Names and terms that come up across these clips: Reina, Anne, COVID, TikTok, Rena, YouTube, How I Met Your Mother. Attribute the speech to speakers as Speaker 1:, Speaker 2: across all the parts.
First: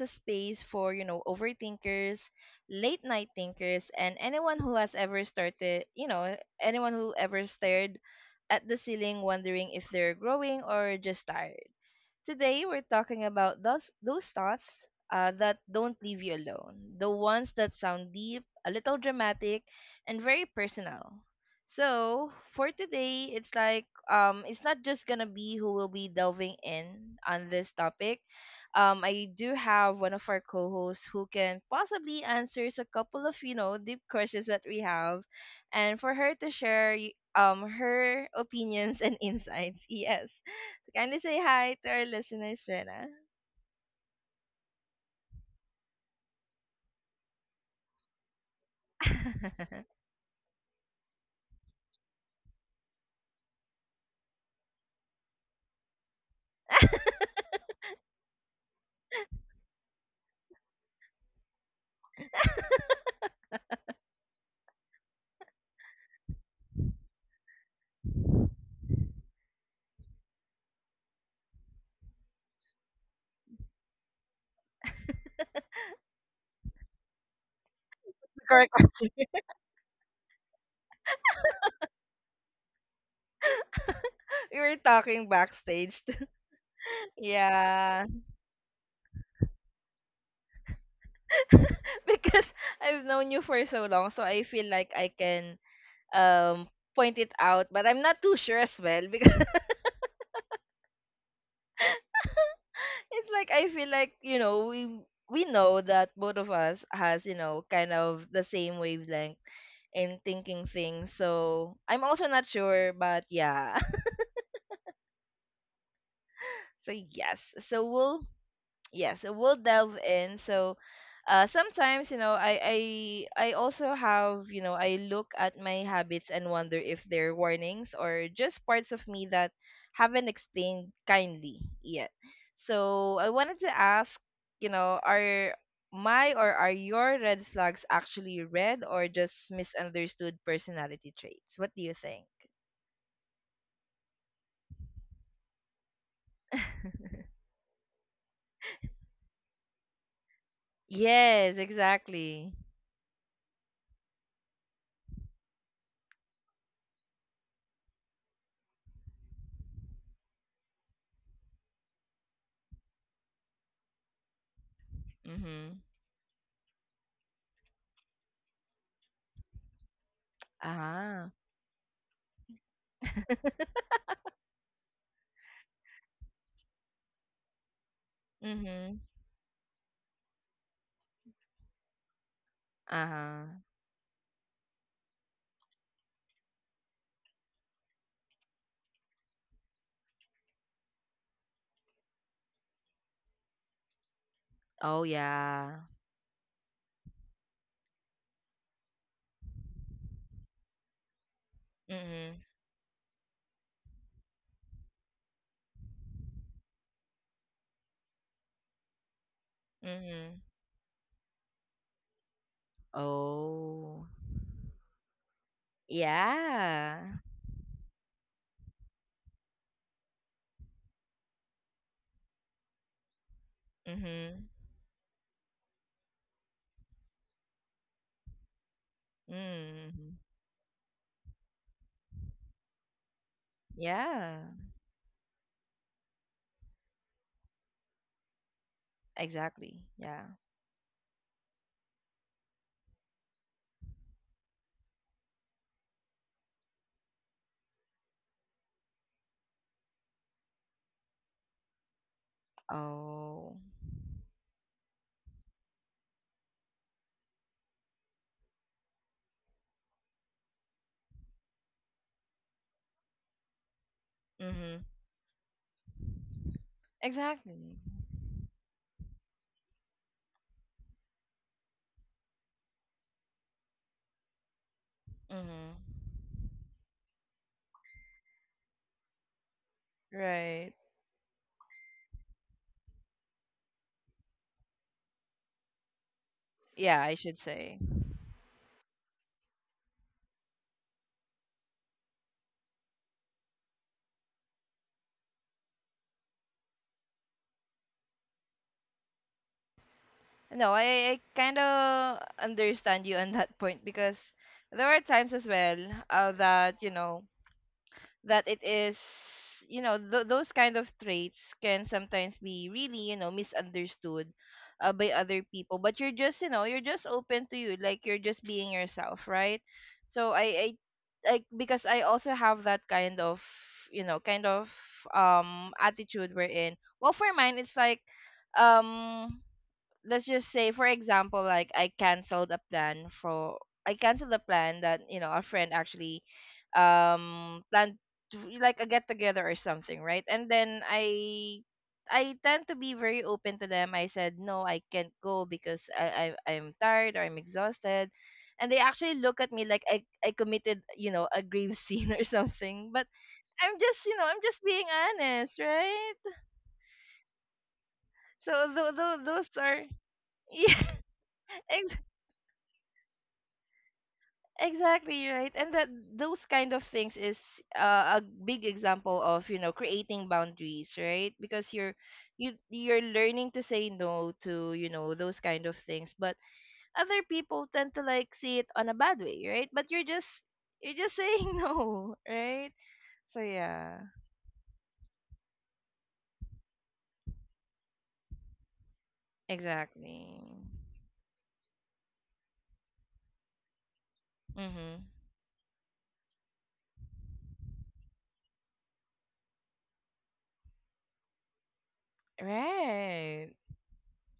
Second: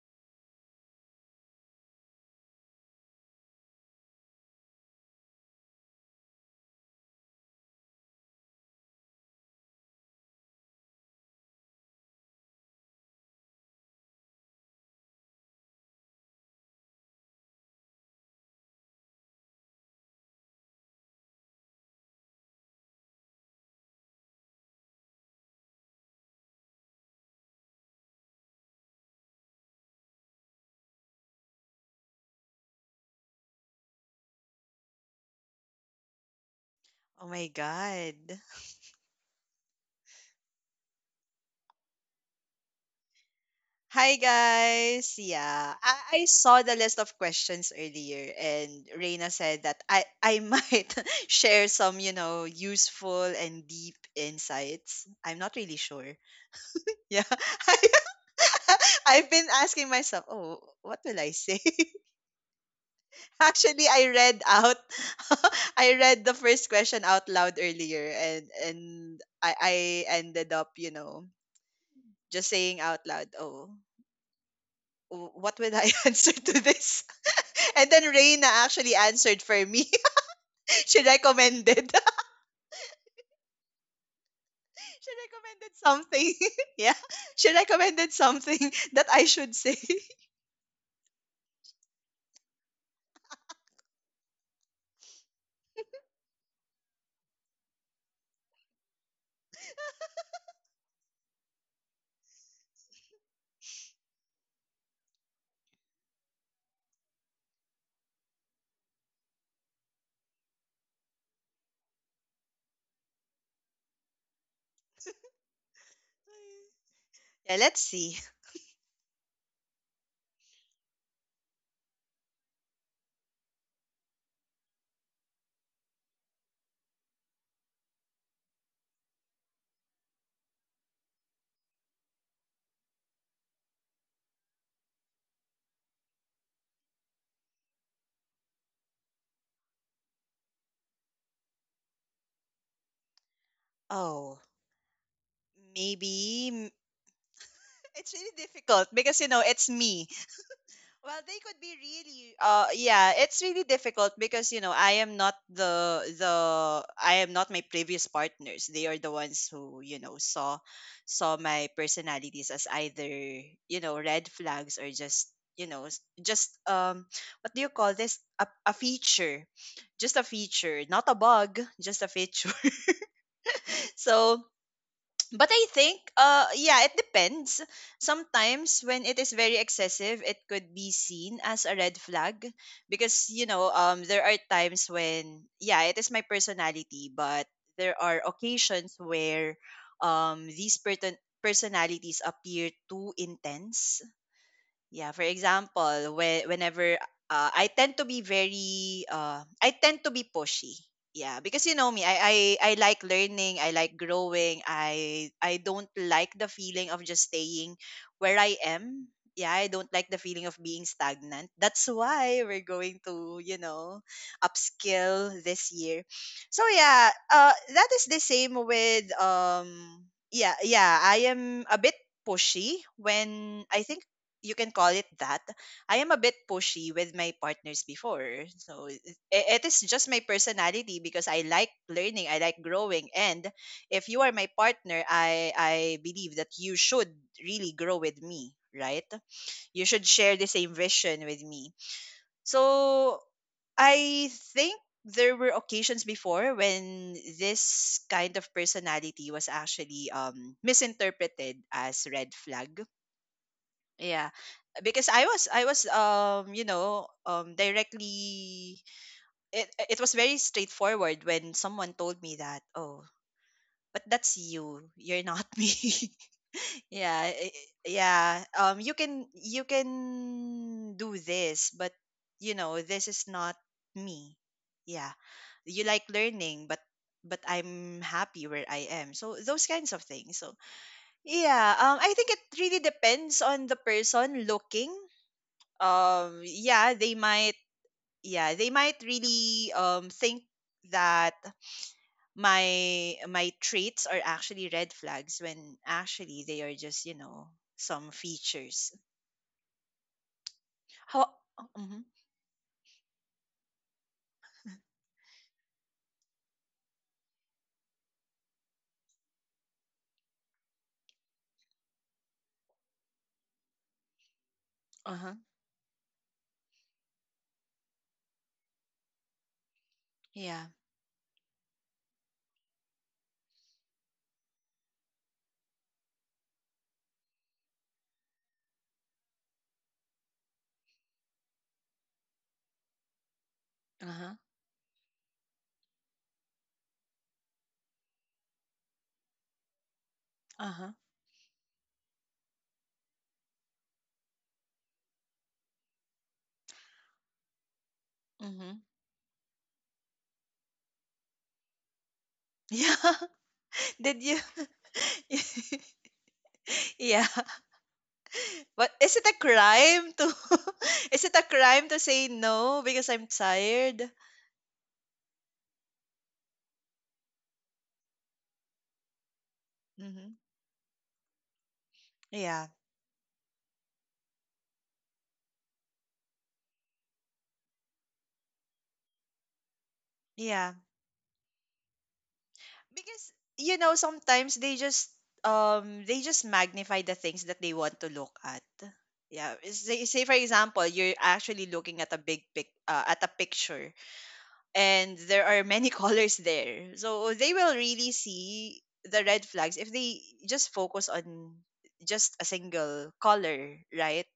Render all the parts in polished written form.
Speaker 1: a space for, overthinkers, late night thinkers, and anyone who has ever anyone who ever stared at the ceiling wondering if they're growing or just tired. Today we're talking about those thoughts that don't leave you alone, the ones that sound deep, a little dramatic, and very personal. So for today, it's not just gonna be who will be delving in on this topic. I do have one of our co-hosts who can possibly answers a couple of deep questions that we have, and for her to share
Speaker 2: Oh my God.
Speaker 1: her opinions and insights. Yes. Kindly say hi to our listeners, Rena.
Speaker 2: Hi guys. Yeah. I saw the list of questions earlier and Reina said that I might share some, you know, useful and deep insights. I'm not really sure. Yeah. I've been asking myself, oh, what will I say? Actually, I read out, I read the first question out loud earlier, and I ended up, you know, just saying out loud, oh, "What would I answer to this?" And then Reina
Speaker 1: Correct.
Speaker 2: actually answered for me. She recommended
Speaker 1: We were
Speaker 2: she
Speaker 1: talking
Speaker 2: recommended
Speaker 1: backstage.
Speaker 2: something. Yeah. She
Speaker 1: Yeah.
Speaker 2: recommended something that I should say.
Speaker 1: Because I've known you for so long, so I feel like I can um point it out, but I'm not too sure as well because it's like I feel like, you know, we know that both of us has, you know, kind of the same wavelength in thinking things. So I'm also not sure, but yeah. So yes.
Speaker 2: Yeah,
Speaker 1: So
Speaker 2: let's
Speaker 1: we'll
Speaker 2: see.
Speaker 1: Yes, so we'll delve in. So sometimes, you know, I also have, you know, I look at my habits and wonder if they're warnings or just parts of me that haven't explained kindly yet. So I wanted to ask, you know, are my, or are your red flags actually red or just misunderstood personality traits? What do you think?
Speaker 2: Oh, maybe it's really difficult because you know, it's me. Well, they
Speaker 1: Yes,
Speaker 2: could be really
Speaker 1: exactly.
Speaker 2: yeah, it's really difficult because you know, I am not the I am not my previous partners. They are the ones who, you know, saw my personalities as either, you know, red flags or just, you
Speaker 1: Mhm.
Speaker 2: know, just what do you call this? A feature. Just a feature, not a
Speaker 1: Uh-huh.
Speaker 2: bug, just a feature. So but I think yeah, it depends. Sometimes
Speaker 1: Mhm.
Speaker 2: when it is very excessive, it could be seen as a red flag because you
Speaker 1: Uh-huh.
Speaker 2: know, there are times when yeah, it is my personality, but there are occasions where these personalities appear too intense.
Speaker 1: Oh,
Speaker 2: Yeah, for
Speaker 1: yeah.
Speaker 2: example, whenever I tend to be very I tend to be pushy. Yeah, because you know me,
Speaker 1: Mhm.
Speaker 2: I like learning, I like growing. I don't like the feeling of just staying where I am. Yeah, I don't like the
Speaker 1: Mhm.
Speaker 2: feeling of being stagnant. That's why we're going to, you know,
Speaker 1: Oh.
Speaker 2: upskill this year. So yeah,
Speaker 1: Yeah.
Speaker 2: that is the same with yeah, yeah, I am a bit pushy when I think
Speaker 1: Mhm.
Speaker 2: you can call it that. I am a bit pushy with my partners before. So it is just
Speaker 1: Mhm.
Speaker 2: my personality because I like learning, I like growing and if you are
Speaker 1: Yeah.
Speaker 2: my partner, I believe that you should really grow with me, right?
Speaker 1: Exactly.
Speaker 2: You should
Speaker 1: Yeah.
Speaker 2: share the same vision with me. So I think there were occasions before when this kind of personality was actually misinterpreted as red flag.
Speaker 1: Oh.
Speaker 2: Yeah, because I was you know directly it was very straightforward when someone told me that oh but that's
Speaker 1: Mhm.
Speaker 2: you you're not me. Yeah,
Speaker 1: Exactly.
Speaker 2: yeah you can do this but you know this is not me. Yeah,
Speaker 1: Mhm.
Speaker 2: you like learning but I'm happy where I am so those kinds of things. So
Speaker 1: Right.
Speaker 2: yeah, I think it really depends on the person looking. um yeah
Speaker 1: Yeah, I
Speaker 2: they
Speaker 1: should
Speaker 2: might
Speaker 1: say.
Speaker 2: yeah they might really think that my my traits are actually red flags when actually they are just you know some features.
Speaker 1: No, I
Speaker 2: How?
Speaker 1: kind
Speaker 2: Mm-hmm,
Speaker 1: of understand you on that point because there are times as well, that, you know, that it is, you know, those kind of traits can sometimes be really, you know, misunderstood, by other
Speaker 2: uh-huh.
Speaker 1: people, but you're just, you know, you're just open to, you like, you're just being yourself, right? So I
Speaker 2: Yeah.
Speaker 1: like, because I also have that kind of, you know, kind of attitude, we're in. Well, for mine it's like, um let's just say for example like I canceled a
Speaker 2: Uh-huh.
Speaker 1: plan that, you know, a friend actually planned, to like a get together or something, right? And then
Speaker 2: Uh-huh.
Speaker 1: I tend to be very open to them. I said no, I can't go because I I'm tired or I'm exhausted. And they
Speaker 2: Mm-hmm.
Speaker 1: actually look at me like I committed, you know, a grave sin or something,
Speaker 2: Yeah.
Speaker 1: but I'm just, you know,
Speaker 2: Did
Speaker 1: I'm
Speaker 2: you
Speaker 1: just being honest, right?
Speaker 2: yeah,
Speaker 1: so th-
Speaker 2: but is
Speaker 1: th-
Speaker 2: it a
Speaker 1: those are
Speaker 2: crime to
Speaker 1: yeah.
Speaker 2: is it a crime to say no because I'm tired?
Speaker 1: Exactly right, and that those kind of things is a big example of, you know, creating
Speaker 2: Mm-hmm.
Speaker 1: boundaries, right? Because you
Speaker 2: Yeah.
Speaker 1: you're learning to say no to, you know, those kind of things, but other people tend to like see it on a bad way, right? But you're just,
Speaker 2: Yeah,
Speaker 1: you're just saying no, right?
Speaker 2: because
Speaker 1: So
Speaker 2: you
Speaker 1: yeah,
Speaker 2: know sometimes they just magnify the things that they want to look at. Yeah,
Speaker 1: exactly.
Speaker 2: say for example you're actually looking at a big pic at a picture
Speaker 1: Mhm.
Speaker 2: and there are many colors there. So they will really see the red flags if they just focus on just a single
Speaker 1: Right.
Speaker 2: color, right?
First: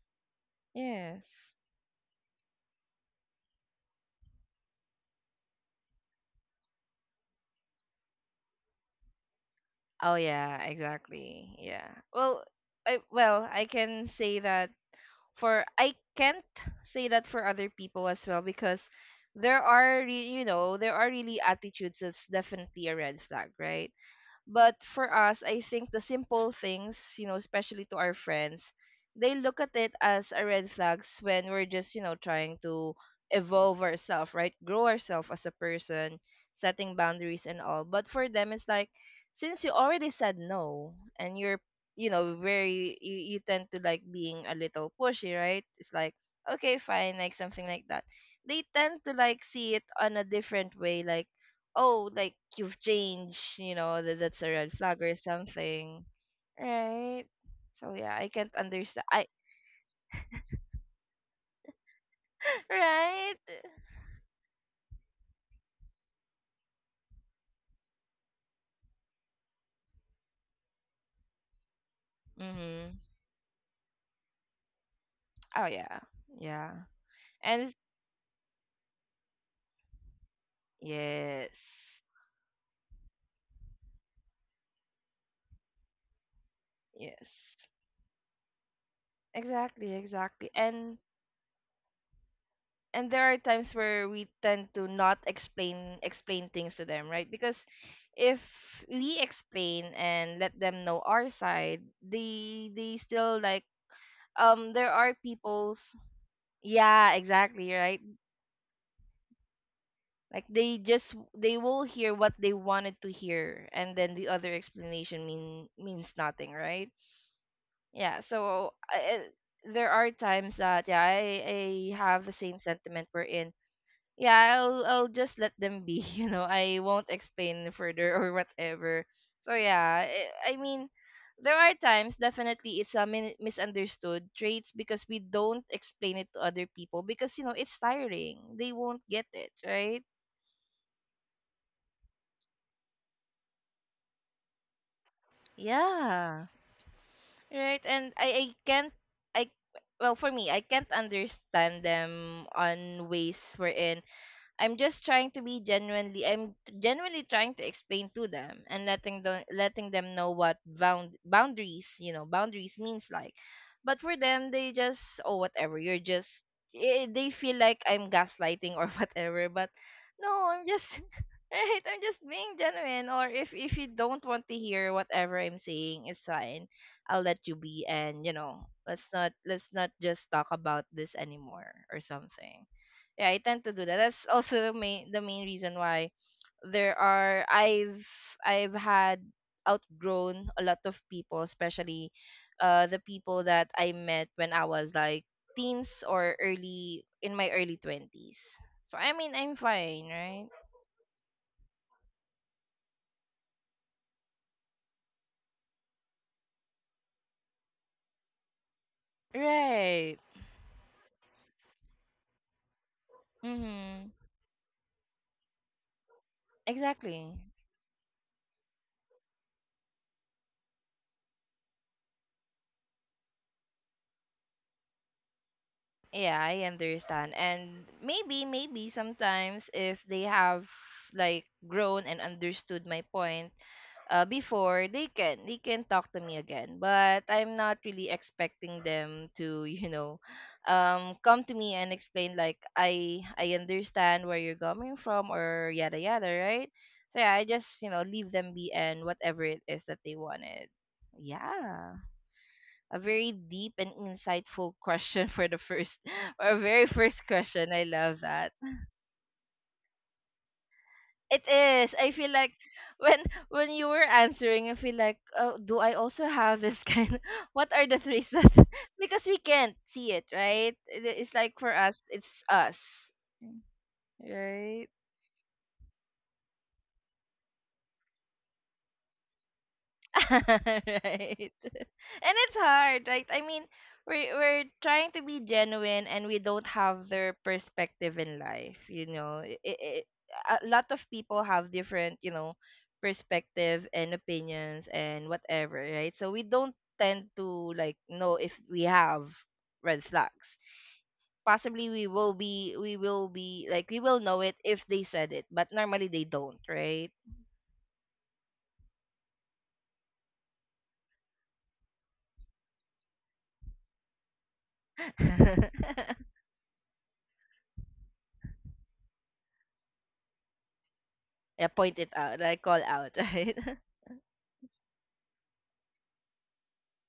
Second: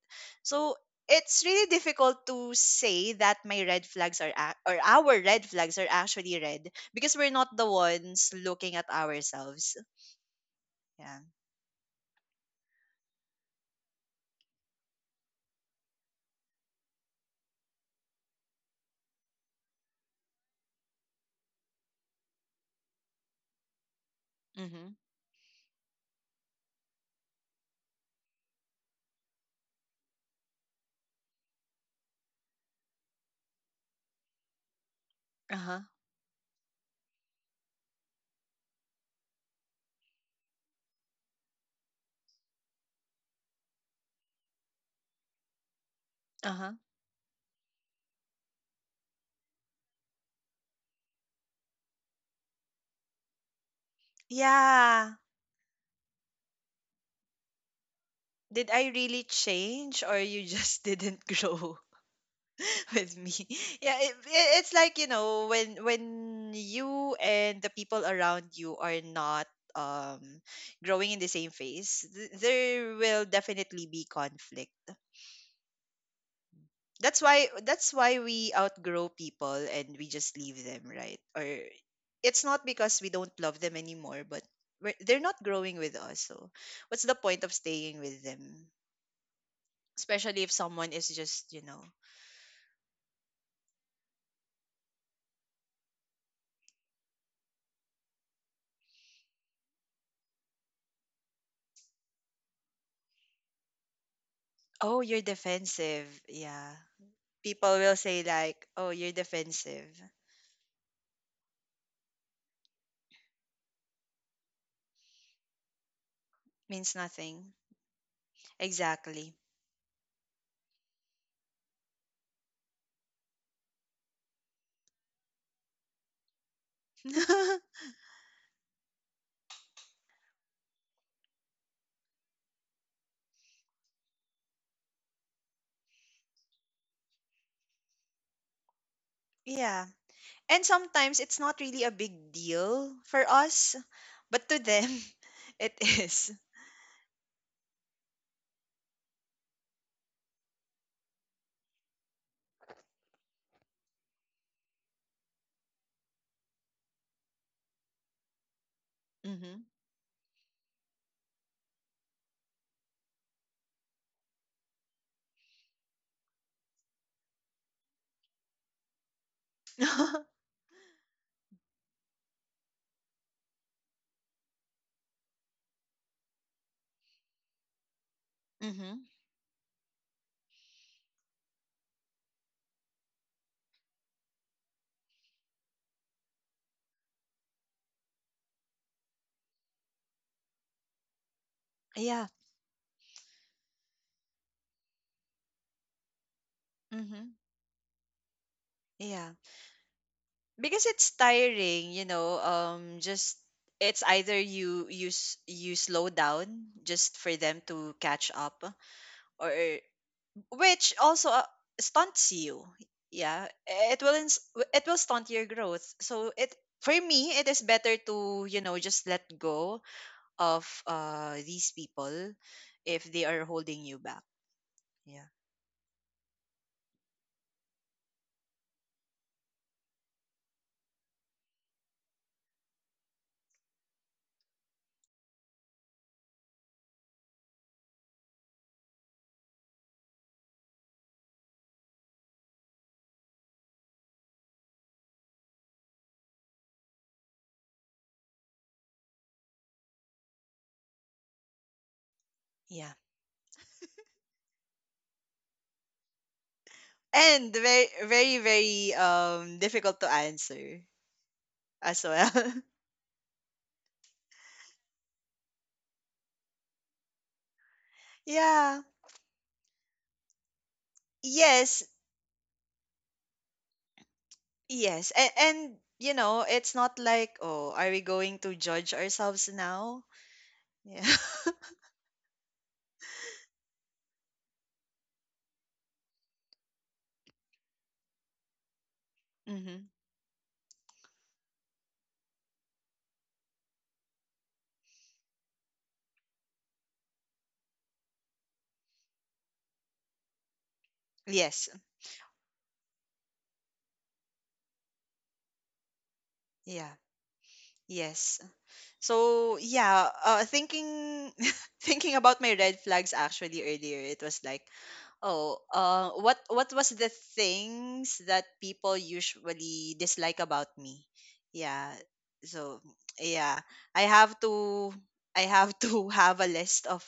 Speaker 2: So it's
Speaker 1: Yes.
Speaker 2: really difficult to say that my red flags are or our red flags are actually red because we're not the ones looking at ourselves.
Speaker 1: Oh yeah,
Speaker 2: Yeah.
Speaker 1: exactly. Yeah. Well, I can say that for I can't say that for other people as well, because there are, you know, there are really attitudes that's definitely a red flag, right? But
Speaker 2: Mm-hmm.
Speaker 1: for us, I think the simple things, you know, especially to our friends, they look at it as a red flags when we're just, you know, trying to evolve ourselves, right? Grow ourselves as a
Speaker 2: Uh-huh.
Speaker 1: person, setting boundaries and all. But for them, it's like, since you already said no and you know, very, you tend to like being a little pushy, right? It's like,
Speaker 2: Uh-huh.
Speaker 1: okay, fine, like something like that. They tend to like see it on a different way, like, oh, like you've changed, you know, that that's a red flag or
Speaker 2: Yeah.
Speaker 1: something, right? So yeah, I can't
Speaker 2: Did I
Speaker 1: understand
Speaker 2: really
Speaker 1: I
Speaker 2: change or you just didn't grow? With me.
Speaker 1: right.
Speaker 2: Yeah, it's like you know when you and the people around you are not um growing in the same phase, there
Speaker 1: Mm-hmm.
Speaker 2: will definitely be conflict.
Speaker 1: Oh yeah. Yeah. And
Speaker 2: That's why we outgrow people and we just leave them, right? Or
Speaker 1: yes,
Speaker 2: it's not because we don't love them anymore, but they're not growing with us. So what's the point of
Speaker 1: yes,
Speaker 2: staying with them?
Speaker 1: exactly,
Speaker 2: Especially
Speaker 1: exactly.
Speaker 2: if someone
Speaker 1: And
Speaker 2: is just you know,
Speaker 1: there are times where we tend to not explain things to them, right? Because if we explain and let them know our side, they still like, there
Speaker 2: oh,
Speaker 1: are
Speaker 2: you're
Speaker 1: people's.
Speaker 2: defensive. Yeah,
Speaker 1: Yeah, exactly,
Speaker 2: people will
Speaker 1: right?
Speaker 2: say like, "Oh, you're defensive."
Speaker 1: Like they just, they will hear what they wanted to hear and then the other explanation means nothing, right?
Speaker 2: Means nothing.
Speaker 1: Yeah, so
Speaker 2: Exactly.
Speaker 1: there are times that yeah, I have the same sentiment, we're in. Yeah, I'll just let them be, you know, I won't explain further or whatever. So yeah, I mean, there are times, definitely it's a misunderstood traits, because we don't explain it to other people because, you know, it's tiring, they won't get it,
Speaker 2: Yeah.
Speaker 1: right?
Speaker 2: And sometimes it's not really a big deal for us, but to them it is.
Speaker 1: Yeah, right. And I can't, I well, for me, I can't understand them on ways wherein I'm genuinely trying to explain to them and
Speaker 2: Mhm.
Speaker 1: letting them know what boundaries, you know, boundaries means like. But for them they just, oh whatever, they feel like I'm gaslighting or whatever, but no, I'm just right, I'm just being genuine. Or if you don't want to hear whatever I'm saying, it's fine. I'll let you be, and you know,
Speaker 2: Mhm.
Speaker 1: let's not just talk about this anymore or something. Yeah, I tend to do that. That's also the main reason why there are I've had outgrown a lot of people, especially
Speaker 2: Yeah.
Speaker 1: the people that I met when I was like teens or early in
Speaker 2: Mhm.
Speaker 1: my early 20s. So I mean,
Speaker 2: Yeah.
Speaker 1: I'm fine, right?
Speaker 2: Because it's tiring, you know, just it's either you slow down just for them to catch up or
Speaker 1: Right.
Speaker 2: which also stunts you. Yeah, it
Speaker 1: Mm-hmm.
Speaker 2: will it will stunt your growth. So it for
Speaker 1: Exactly.
Speaker 2: me it is better to you know just let go of these people if they are holding you back. Yeah.
Speaker 1: Yeah, I understand. And maybe, sometimes if they have like grown and understood my point, before, they can talk to me again. But I'm not really expecting them to you know, come to me and explain like I understand where you're coming from or yada yada, right? So yeah, I just, you know, leave them be and whatever it is that they wanted. Yeah.
Speaker 2: Yeah,
Speaker 1: A very deep and insightful question for the first, or very first
Speaker 2: and
Speaker 1: question, I
Speaker 2: very
Speaker 1: love
Speaker 2: very
Speaker 1: that.
Speaker 2: very difficult to answer
Speaker 1: It is.
Speaker 2: as
Speaker 1: I feel
Speaker 2: well.
Speaker 1: like when when you were answering, I feel like, oh, do I also have this kind? What are the threes that?
Speaker 2: Yeah.
Speaker 1: Because we can't see it, right? It- It's like for
Speaker 2: Yes.
Speaker 1: us, it's us, right?
Speaker 2: Yes, and you know it's not like oh are we going to judge ourselves now. Yeah.
Speaker 1: right. And it's hard, right? I mean, we're trying to be genuine and we don't have their perspective in life, you know,
Speaker 2: Hmm.
Speaker 1: a lot of people have different, you know, perspective and opinions and whatever, right? So we don't tend to like know if we have red flags.
Speaker 2: Yes.
Speaker 1: Possibly we will be, we will know it if they said it, but normally they don't,
Speaker 2: Yeah.
Speaker 1: right?
Speaker 2: Yes, so yeah, thinking thinking about my red flags actually earlier, it was like, oh, what was the things that people usually dislike about me?
Speaker 1: Yeah,
Speaker 2: Yeah,
Speaker 1: point it out, like call
Speaker 2: so
Speaker 1: out, right?
Speaker 2: yeah, I have to I have to have a list of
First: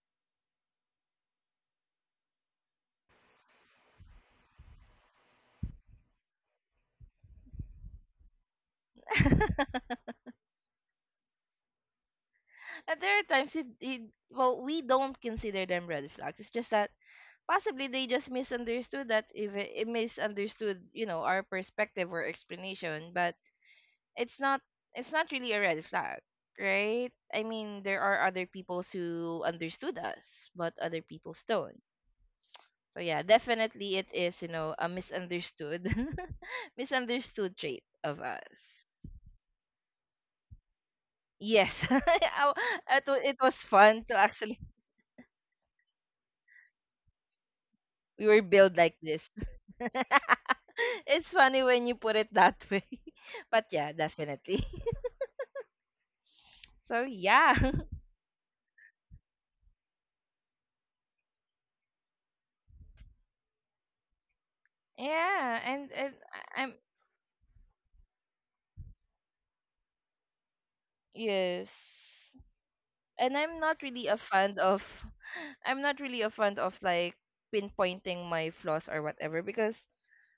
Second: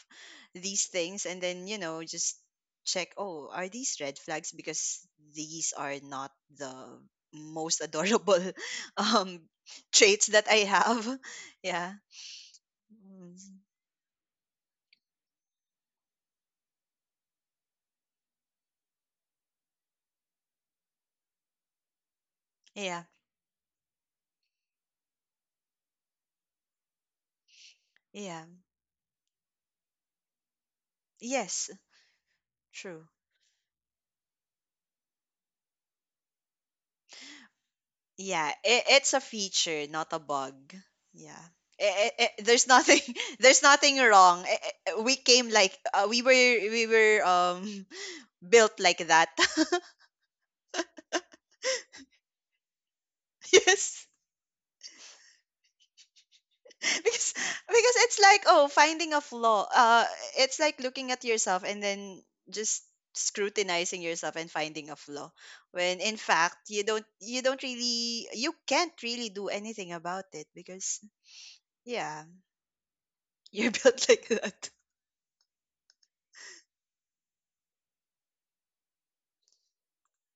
Speaker 2: these things, and then you know just check. Oh, are these red flags? Because these are not the most adorable um
Speaker 1: And
Speaker 2: traits that I have. Yeah.
Speaker 1: there are
Speaker 2: Mm,
Speaker 1: times well, we don't consider them red flags. It's just that possibly they just misunderstood that, if it, it misunderstood, you know, our perspective or
Speaker 2: yeah,
Speaker 1: explanation. But it's not, it's not really a red flag, right? I mean, there are other
Speaker 2: yeah.
Speaker 1: people who understood us, but other people
Speaker 2: Yes,
Speaker 1: don't. So
Speaker 2: true.
Speaker 1: yeah, definitely it is, you know, a misunderstood, misunderstood trait of us.
Speaker 2: Yeah, it, it's a feature, not a bug. Yeah.
Speaker 1: Yes. Aw,
Speaker 2: There's nothing
Speaker 1: it was
Speaker 2: there's nothing
Speaker 1: fun to
Speaker 2: wrong.
Speaker 1: actually,
Speaker 2: We came like we were
Speaker 1: we were built
Speaker 2: built
Speaker 1: like
Speaker 2: like
Speaker 1: this.
Speaker 2: that.
Speaker 1: It's funny when you put it that way. But yeah,
Speaker 2: Yes.
Speaker 1: definitely. So
Speaker 2: because
Speaker 1: yeah.
Speaker 2: because it's like oh finding a flaw it's like looking at yourself and then just scrutinizing yourself and finding a flaw
Speaker 1: Yeah,
Speaker 2: when in fact
Speaker 1: I'm
Speaker 2: you don't really you can't really do anything about it because
Speaker 1: yes.
Speaker 2: yeah
Speaker 1: And I'm
Speaker 2: you're
Speaker 1: not
Speaker 2: built
Speaker 1: really a
Speaker 2: like
Speaker 1: fan
Speaker 2: that.
Speaker 1: of I'm not really a fan of like pinpointing my flaws or whatever because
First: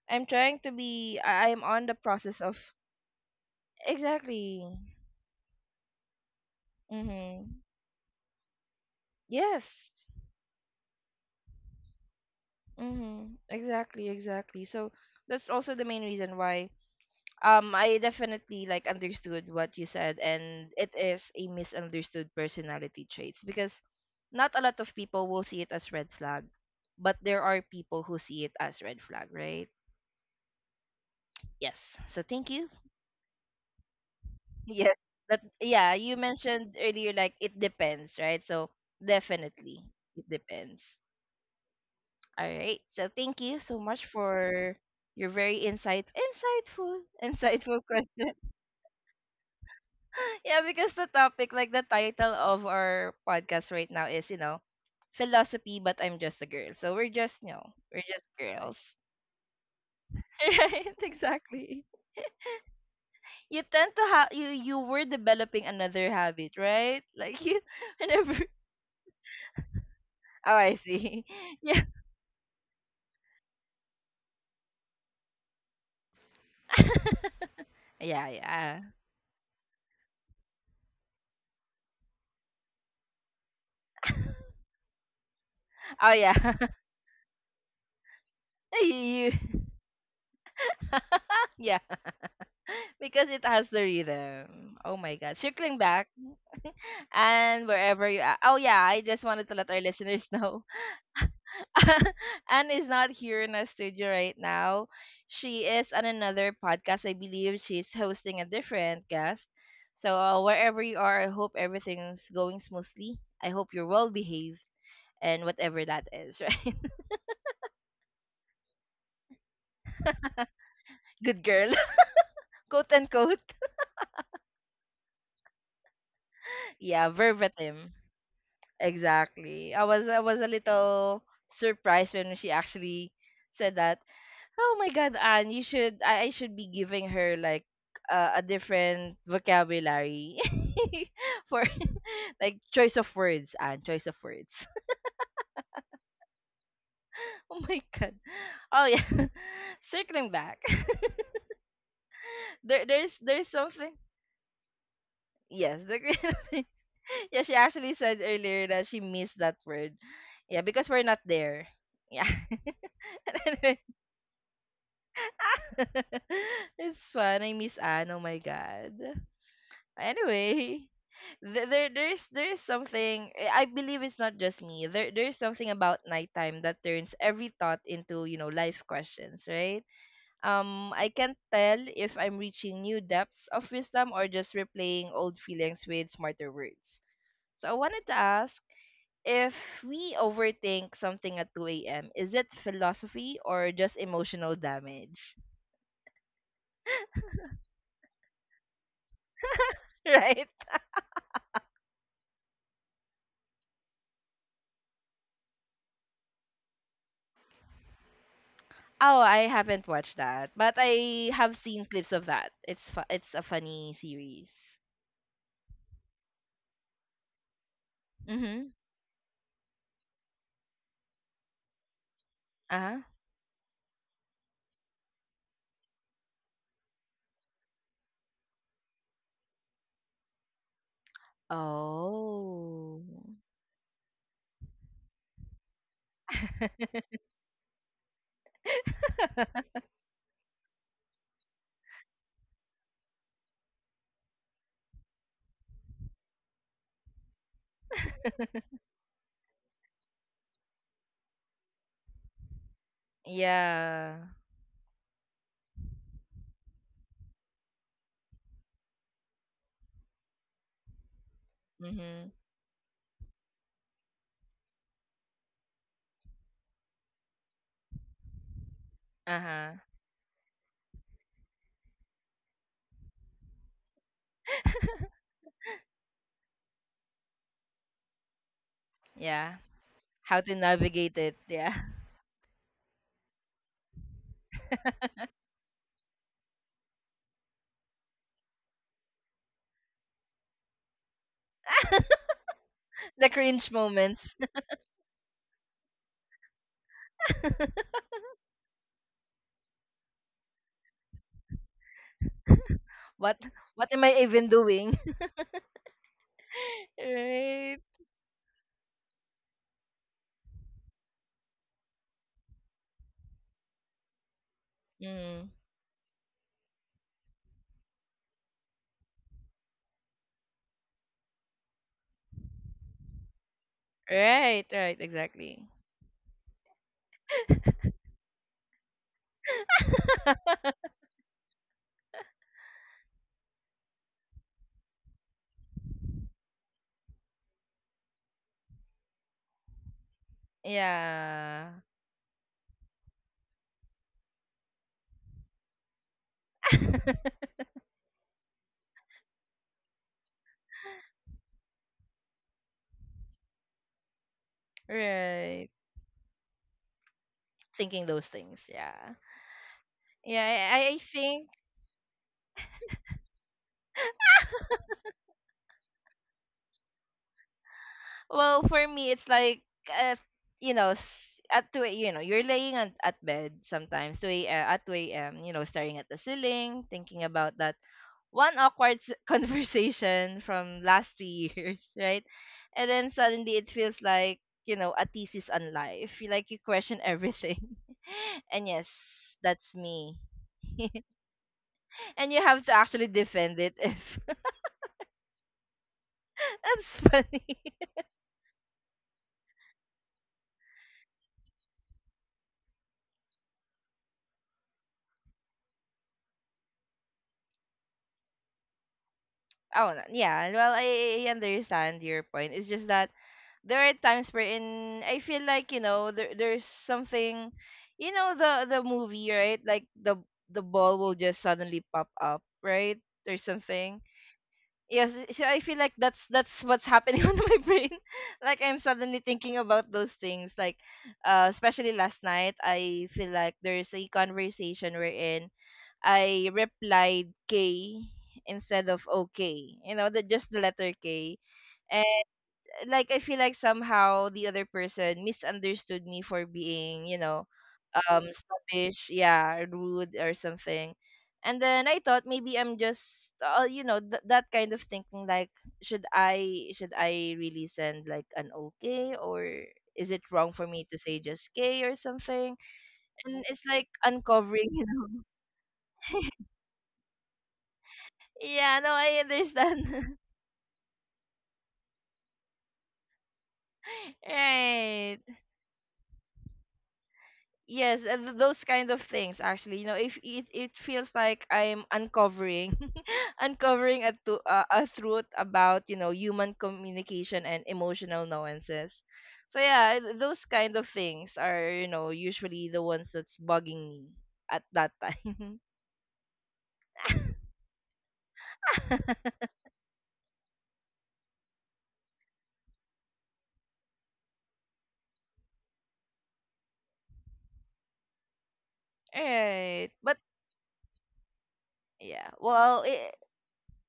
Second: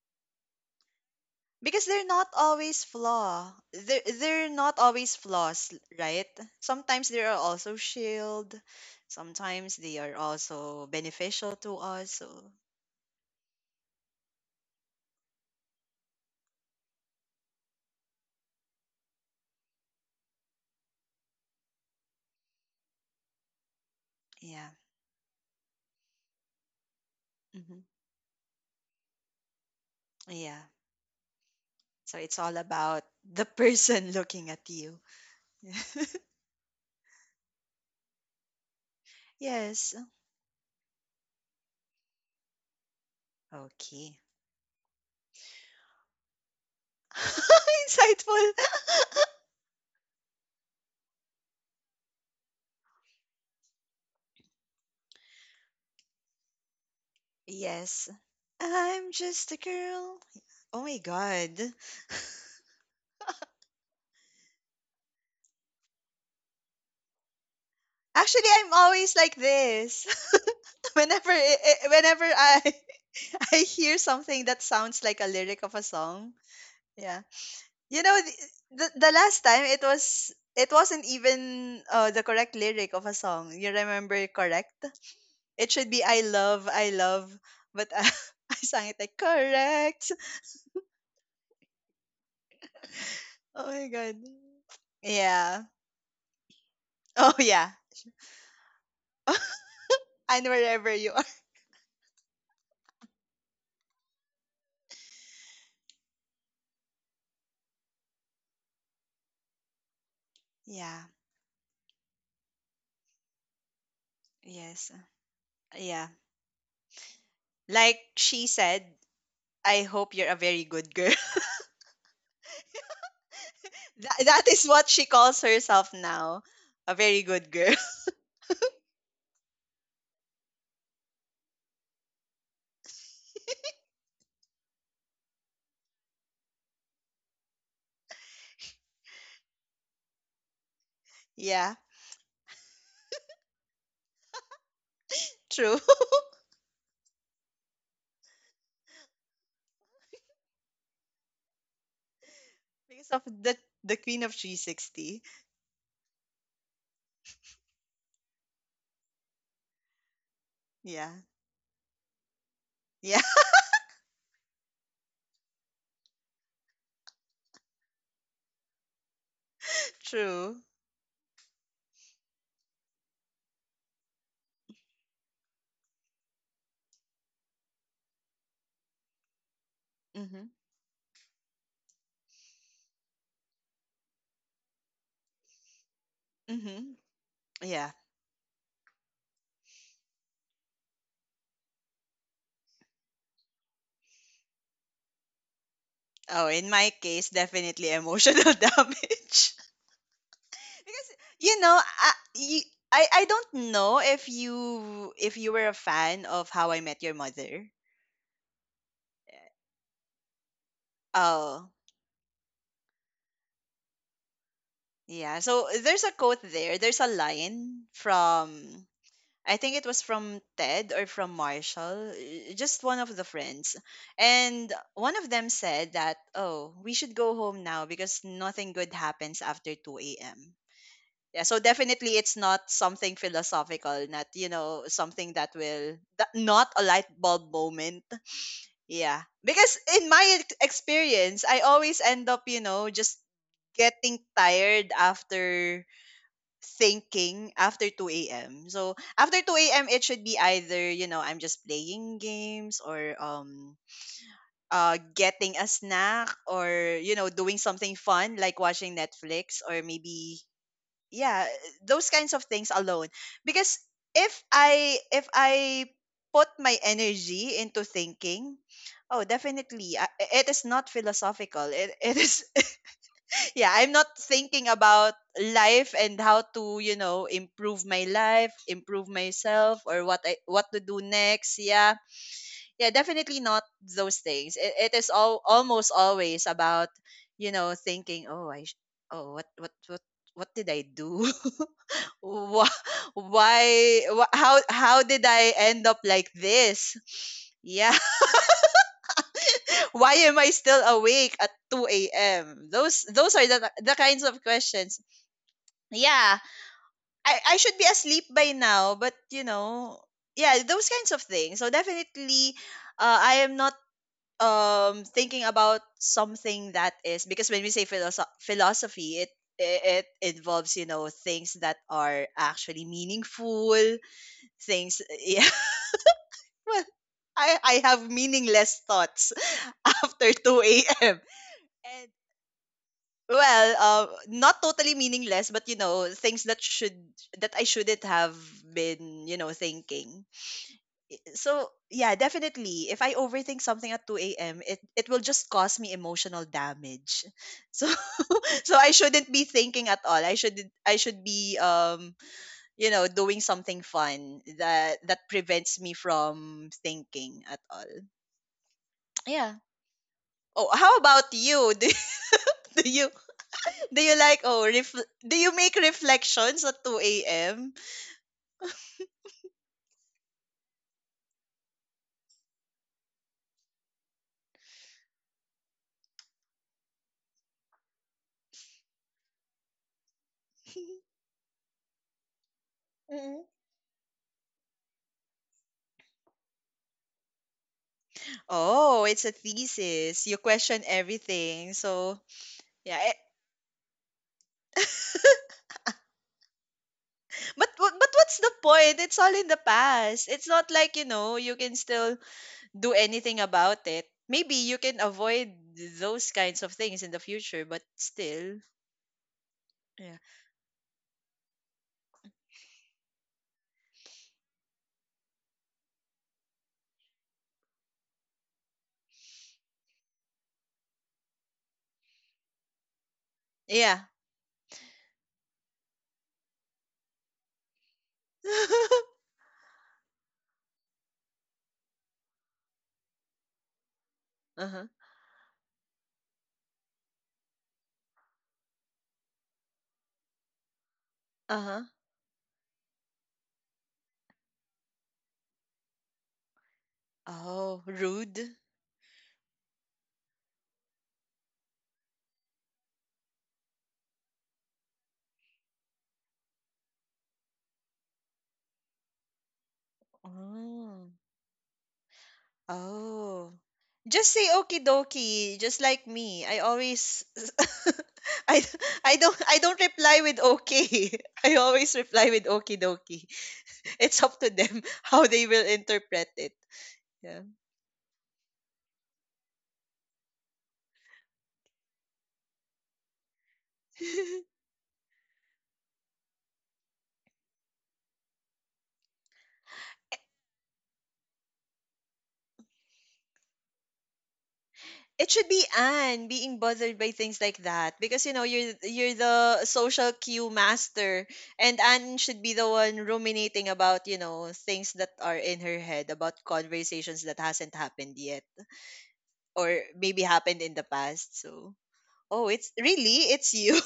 Speaker 1: I'm trying to be I- I'm
Speaker 2: Because
Speaker 1: on the
Speaker 2: they're not
Speaker 1: process of
Speaker 2: always flaw. They're
Speaker 1: exactly.
Speaker 2: not always flaws, right? Sometimes they are
Speaker 1: Mhm.
Speaker 2: also shield, sometimes
Speaker 1: Yes.
Speaker 2: they are also beneficial to us. So
Speaker 1: Mm-hmm. Exactly, exactly. So that's also the main reason why I definitely like understood what you said, and it is a misunderstood personality traits, because not a
Speaker 2: yeah.
Speaker 1: lot of people will see it as red flag, but there are
Speaker 2: Hmm.
Speaker 1: people who see it as red flag, right?
Speaker 2: Yeah.
Speaker 1: Yes.
Speaker 2: So
Speaker 1: So
Speaker 2: it's
Speaker 1: thank
Speaker 2: all
Speaker 1: you.
Speaker 2: about the person looking at
Speaker 1: Yes.
Speaker 2: you.
Speaker 1: That yeah, you mentioned earlier like it depends, right? So definitely
Speaker 2: Yes.
Speaker 1: it depends. All right. So thank you so much
Speaker 2: Okay.
Speaker 1: for your very insightful insightful question.
Speaker 2: Insightful.
Speaker 1: Yeah, because the topic, like the title of our podcast right now is, you know, philosophy but I'm just a girl. So we're just, you know, we're
Speaker 2: Yes.
Speaker 1: just girls.
Speaker 2: I'm just a girl. Oh
Speaker 1: right,
Speaker 2: my god.
Speaker 1: exactly. You tend to have, you were developing another habit, right? Like you whenever.
Speaker 2: Actually, I'm always like this.
Speaker 1: Oh, I see.
Speaker 2: Whenever
Speaker 1: Yeah.
Speaker 2: whenever I I hear something that sounds like a lyric of a song. Yeah. You know
Speaker 1: Yeah, yeah.
Speaker 2: the last time it wasn't even the correct lyric of a song. You remember correct? It should be
Speaker 1: Oh yeah.
Speaker 2: I love, but I, I sang
Speaker 1: you,
Speaker 2: it like
Speaker 1: you-
Speaker 2: correct.
Speaker 1: yeah. Because it
Speaker 2: Oh
Speaker 1: has the
Speaker 2: my god.
Speaker 1: rhythm. Oh my god.
Speaker 2: Yeah.
Speaker 1: Circling back
Speaker 2: Oh
Speaker 1: and
Speaker 2: yeah.
Speaker 1: wherever you are. Oh yeah, I just wanted to let our listeners
Speaker 2: And
Speaker 1: know.
Speaker 2: wherever you are.
Speaker 1: Anne is not here in our studio right now. She is on another podcast. I believe she's hosting a different guest. So wherever you
Speaker 2: Yeah.
Speaker 1: are, I hope everything's going smoothly. I hope you're well behaved
Speaker 2: Yes.
Speaker 1: and whatever that
Speaker 2: Yeah.
Speaker 1: is, right?
Speaker 2: Like she said, I hope you're a very good girl.
Speaker 1: Good girl. Quote unquote.
Speaker 2: That, that is what she calls herself now. A
Speaker 1: Yeah,
Speaker 2: very good girl.
Speaker 1: verbatim. Exactly. I was a little surprised when she actually said that. Oh my God, Anne, you should I should be giving her like a different vocabulary for
Speaker 2: Yeah.
Speaker 1: like choice of words, Anne, choice of words.
Speaker 2: True.
Speaker 1: Oh my God. Oh yeah. Circling back. there
Speaker 2: Because
Speaker 1: there's
Speaker 2: of
Speaker 1: there's something.
Speaker 2: the queen of 360.
Speaker 1: Yes, the green thing. Yeah, she actually said earlier that she missed that word. Yeah, because we're
Speaker 2: Yeah.
Speaker 1: not there. Yeah.
Speaker 2: Yeah.
Speaker 1: It's fun. I miss Anne. Oh my god.
Speaker 2: True.
Speaker 1: Anyway, there's something I believe it's not just me. There there's something about nighttime that turns every thought into, you know, life questions, right?
Speaker 2: Mhm.
Speaker 1: I can't tell if I'm reaching new depths of wisdom or just replaying old feelings with smarter words.
Speaker 2: Mhm.
Speaker 1: So I wanted
Speaker 2: Yeah.
Speaker 1: to ask if we overthink something at 2 a.m., is it philosophy or just emotional damage?
Speaker 2: Oh, in my case, definitely emotional damage.
Speaker 1: Right?
Speaker 2: Because you know, I, you, I don't know if you were a fan of How I Met Your Mother.
Speaker 1: Oh, I haven't watched that, but I have
Speaker 2: Oh,
Speaker 1: seen clips of that. It's a funny series.
Speaker 2: yeah. So there's a quote there. There's a line from
Speaker 1: Mhm.
Speaker 2: I think it was from Ted or from Marshall, just one
Speaker 1: Uh-huh.
Speaker 2: of the friends. And one of them said that, "Oh, we should go home now because nothing good happens after 2 a.m." Yeah, so definitely it's not
Speaker 1: Oh.
Speaker 2: something philosophical, not you know something that will that, not a light bulb moment. Yeah, because in my experience I always end up you know just getting tired after thinking after 2 a.m. So after 2 a.m. it should be either you know I'm just playing games or
Speaker 1: Yeah.
Speaker 2: getting a snack or you know doing something fun like watching Netflix or maybe yeah those
Speaker 1: Mhm.
Speaker 2: kinds of things alone because if I put my energy into thinking oh
Speaker 1: Uh-huh.
Speaker 2: definitely I, it is not philosophical, it is yeah I'm not thinking about life and how to you know improve my life improve
Speaker 1: Yeah.
Speaker 2: myself or what I
Speaker 1: How to
Speaker 2: what to do
Speaker 1: navigate it.
Speaker 2: next.
Speaker 1: Yeah.
Speaker 2: Yeah. Yeah, definitely not those things. It is all almost always about you know thinking oh oh what did I do? Wha
Speaker 1: The
Speaker 2: why
Speaker 1: cringe moments.
Speaker 2: wha how did I end up like this? Yeah. Why am I still awake at 2 a.m.? Those
Speaker 1: what
Speaker 2: are
Speaker 1: what
Speaker 2: the
Speaker 1: am I
Speaker 2: kinds of
Speaker 1: even
Speaker 2: questions.
Speaker 1: doing?
Speaker 2: Yeah. I should
Speaker 1: Right.
Speaker 2: be asleep by now, but you know, yeah, those kinds of things. So definitely I am not thinking
Speaker 1: Mm.
Speaker 2: about something that is because when we say philosophy, it involves, you know, things that are actually meaningful,
Speaker 1: Right,
Speaker 2: things
Speaker 1: right, exactly.
Speaker 2: well, I have meaningless thoughts after 2 a.m. And well, not totally meaningless, but you know, things that should that I shouldn't have been, you know, thinking. So
Speaker 1: Yeah.
Speaker 2: yeah, definitely. If I overthink something at 2 a.m., it will just cause me emotional damage. So so I shouldn't be thinking at all. I should be you know doing something fun that
Speaker 1: Right.
Speaker 2: prevents me from thinking at all.
Speaker 1: Thinking those things, yeah.
Speaker 2: Yeah. Oh,
Speaker 1: Yeah, I, I
Speaker 2: how
Speaker 1: I
Speaker 2: about
Speaker 1: think.
Speaker 2: you? Do you do you like do you make reflections at 2 a.m.?
Speaker 1: Well, for me, it's like uh, you know, at two, you know, you're laying on, at bed sometimes two a, at two a.m. You know, staring at the ceiling, thinking about that one awkward conversation from last three years, right? And then
Speaker 2: Mm-mm.
Speaker 1: suddenly it feels like you know a thesis on life. You like you question everything, and yes,
Speaker 2: Oh, it's a
Speaker 1: that's me.
Speaker 2: thesis. You question everything. So,
Speaker 1: And you have to
Speaker 2: yeah.
Speaker 1: actually defend it if that's funny.
Speaker 2: But what's the point? It's all in the past. It's not like, you know, you can still do anything about it. Maybe you can avoid those kinds of things in the future, but still.
Speaker 1: Oh, no,
Speaker 2: Yeah.
Speaker 1: yeah. Well, I understand your point. It's just that there are times wherein I feel like you know there's something, you know the movie right like the ball will just suddenly pop up right or
Speaker 2: Yeah.
Speaker 1: something. Yes, so I feel like that's what's happening on my brain. Like I'm suddenly thinking about those things. Like, especially last night, I feel like there's a
Speaker 2: uh-huh.
Speaker 1: conversation wherein I replied K instead of okay. You know, the just the letter K,
Speaker 2: Uh-huh.
Speaker 1: like I feel like somehow the other person misunderstood me for being, you know,
Speaker 2: Oh, rude.
Speaker 1: snobbish, yeah, rude or something. And then I thought maybe I'm just you know that kind of thinking like should I really send like an okay or is it wrong for me to
Speaker 2: Oh.
Speaker 1: say just K or something? And
Speaker 2: Oh.
Speaker 1: it's like
Speaker 2: Just say
Speaker 1: uncovering,
Speaker 2: okie
Speaker 1: you know.
Speaker 2: dokie, just like me. I always I
Speaker 1: Yeah, no,
Speaker 2: I
Speaker 1: I
Speaker 2: don't I don't
Speaker 1: understand.
Speaker 2: reply with okay. I always reply with okie dokie. It's up to them
Speaker 1: Right.
Speaker 2: how they will interpret it. Yeah.
Speaker 1: Yes, those kind of things actually. You know, if it it feels like I'm uncovering, uncovering a to a truth about you know human communication and emotional nuances. So yeah, those kind of things are you know usually the ones that's bugging me at that
Speaker 2: It should be
Speaker 1: time.
Speaker 2: Anne being bothered by things like that, because you know you're the social cue master, and Anne should be the one ruminating about you know things that are in her head about conversations that hasn't happened yet or
Speaker 1: Right. But
Speaker 2: maybe happened in the past. So,
Speaker 1: yeah,
Speaker 2: oh, it's
Speaker 1: well, it,
Speaker 2: really it's you.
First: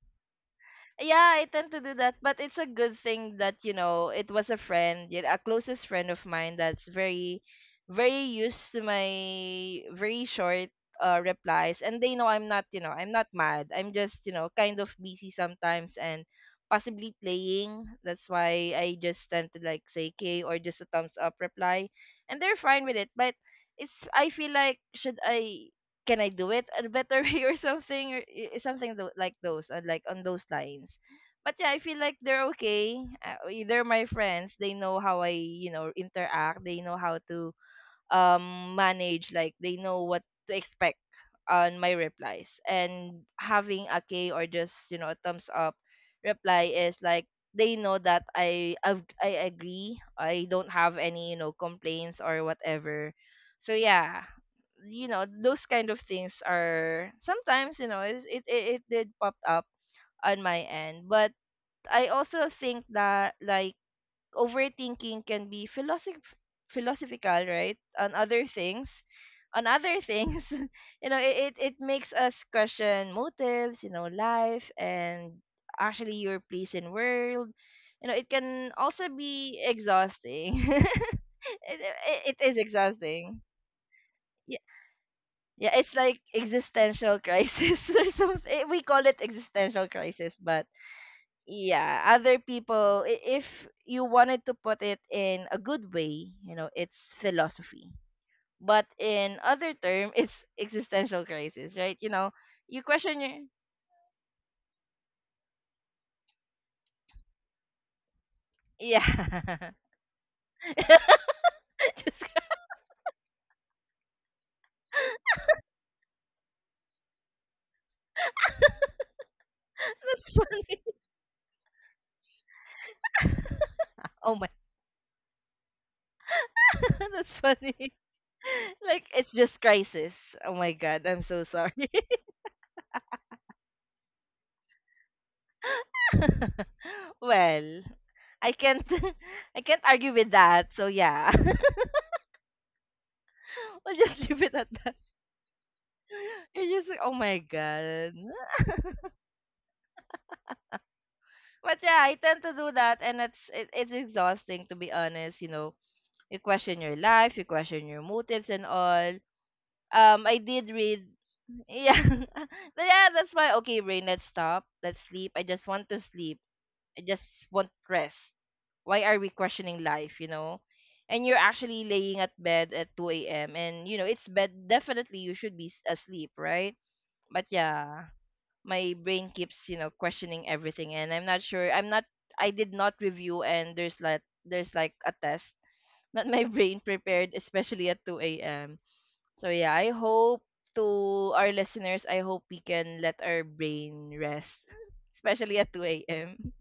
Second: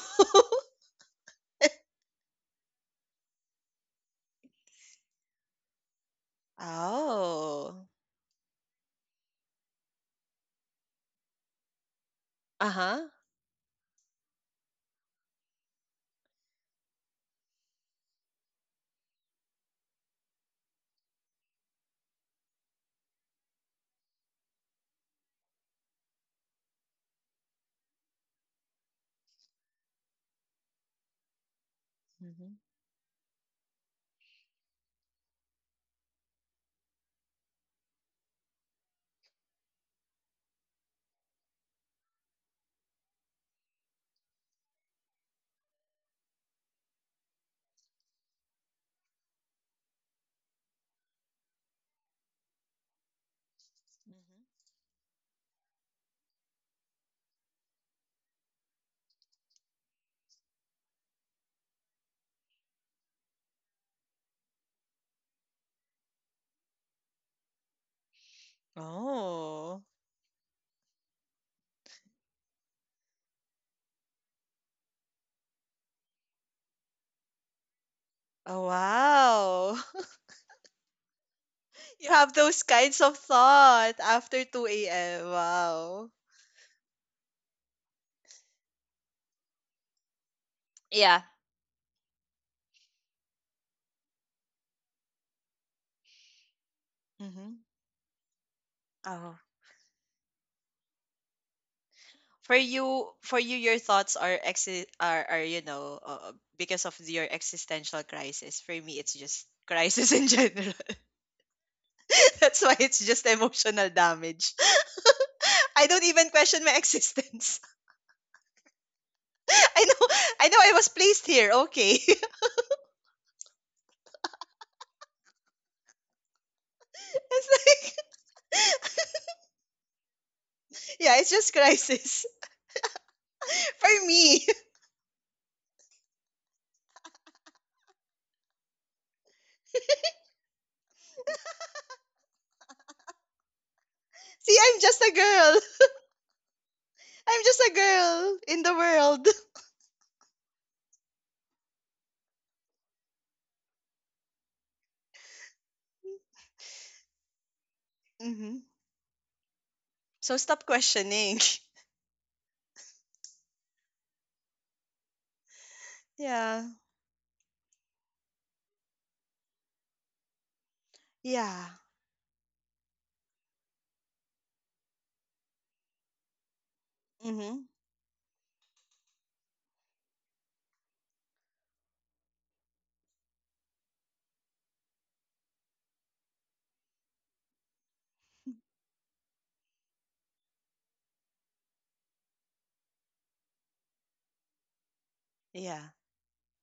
Speaker 1: Yeah, I tend to do that, but it's a good thing that you know it was a friend, yeah, a closest friend of mine that's very,
Speaker 2: oh,
Speaker 1: very used to my very short replies, and they know I'm not,
Speaker 2: uh
Speaker 1: you know,
Speaker 2: huh.
Speaker 1: I'm not mad. I'm just, you know, kind of busy sometimes and possibly playing. That's why I just tend to like say K or just a thumbs up reply, and they're fine with it. But it's I feel like should I can I do it a better way or something or like those like on those lines. But yeah, I feel like they're
Speaker 2: Hmm.
Speaker 1: okay. Either my friends, they know how I you know interact. They know how to manage. Like they know what to expect on my replies. And having a K or just you know a thumbs up reply is like they know that I agree. I don't have any you know complaints or whatever. So yeah, you know those kind of things are sometimes you know it it did pop up on my end but I also think that like overthinking can be philosophical right on
Speaker 2: Oh,
Speaker 1: other things you know it it makes us question motives you know life and actually your place in world, you know it
Speaker 2: oh
Speaker 1: can also be
Speaker 2: wow.
Speaker 1: exhausting
Speaker 2: You have
Speaker 1: it is
Speaker 2: those kinds of
Speaker 1: exhausting.
Speaker 2: thought after 2 a.m.
Speaker 1: Yeah, it's
Speaker 2: Wow.
Speaker 1: like existential crisis or something. We call it existential crisis, but
Speaker 2: Yeah.
Speaker 1: yeah, other people, if you wanted to put it in a good way, you know, it's
Speaker 2: Hmm.
Speaker 1: philosophy. But
Speaker 2: Oh.
Speaker 1: in other term, it's existential crisis, right? You know, you question your
Speaker 2: For you, your thoughts are are you know because of your existential crisis. For me, it's just
Speaker 1: yeah.
Speaker 2: crisis in general.
Speaker 1: Just,
Speaker 2: That's why it's just emotional damage. I don't even question my existence. I know
Speaker 1: that's
Speaker 2: I know I
Speaker 1: funny.
Speaker 2: was placed here. Okay.
Speaker 1: Oh my, that's
Speaker 2: It's like
Speaker 1: funny. Like it's just crisis. Oh my god,
Speaker 2: yeah,
Speaker 1: I'm
Speaker 2: it's
Speaker 1: so
Speaker 2: just
Speaker 1: sorry.
Speaker 2: crisis for me.
Speaker 1: Well, I can't I can't argue with that. So yeah. We'll just leave
Speaker 2: See,
Speaker 1: it at
Speaker 2: I'm
Speaker 1: that.
Speaker 2: just a girl.
Speaker 1: You're just like, oh
Speaker 2: I'm
Speaker 1: my
Speaker 2: just a
Speaker 1: god.
Speaker 2: girl in the world.
Speaker 1: But yeah, I tend to do that and it's it's exhausting to be honest, you know. You question your life, you question your
Speaker 2: Hmm.
Speaker 1: motives and all.
Speaker 2: So
Speaker 1: I
Speaker 2: stop
Speaker 1: did read
Speaker 2: questioning.
Speaker 1: yeah. Yeah, that's why okay, Rain, let's stop. Let's sleep. I just want to sleep.
Speaker 2: Yeah.
Speaker 1: I just want rest. Why are we questioning life, you know? And you're
Speaker 2: Yeah.
Speaker 1: actually laying at bed at 2 a.m. And, you know, it's bed. Definitely you should be asleep, right? But
Speaker 2: Hmm.
Speaker 1: yeah, my brain keeps, you know, questioning everything. And I'm not sure. I did not review. And there's like a test that my brain prepared, especially at 2 a.m. So yeah, I hope to our listeners, I hope we can let our brain rest, especially at
Speaker 2: Yeah.
Speaker 1: 2 a.m.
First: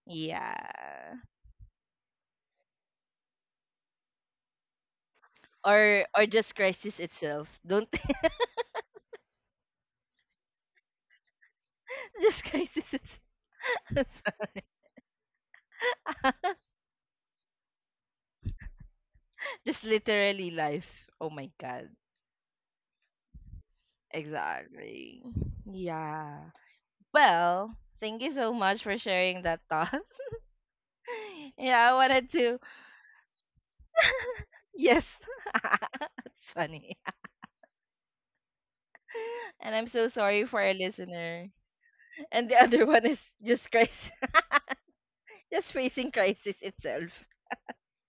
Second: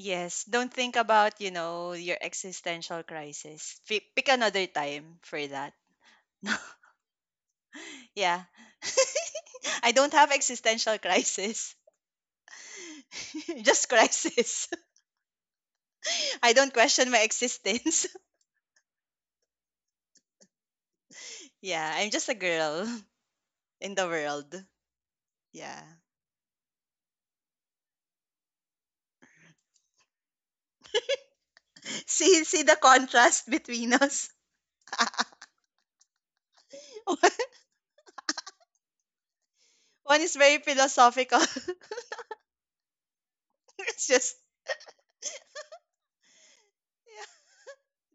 Speaker 2: Yes. Don't think
Speaker 1: Yeah.
Speaker 2: about, you know, your existential crisis. Pick another time for that.
Speaker 1: Or just crisis itself. Don't
Speaker 2: yeah. I don't have existential crisis.
Speaker 1: just crisis itself.
Speaker 2: Just crisis. I don't question my existence.
Speaker 1: Just literally life. Oh my
Speaker 2: Yeah,
Speaker 1: god.
Speaker 2: I'm just a girl in the world.
Speaker 1: Exactly.
Speaker 2: Yeah.
Speaker 1: Yeah. Well, thank you so much for sharing that thought. Yeah, I wanted
Speaker 2: See
Speaker 1: to.
Speaker 2: the contrast between us.
Speaker 1: Yes. It's funny.
Speaker 2: One
Speaker 1: And I'm so
Speaker 2: one is
Speaker 1: sorry
Speaker 2: very
Speaker 1: for our
Speaker 2: philosophical.
Speaker 1: listener. And the other one is just
Speaker 2: it's
Speaker 1: crisis.
Speaker 2: just
Speaker 1: Just facing crisis itself.
Speaker 2: yeah.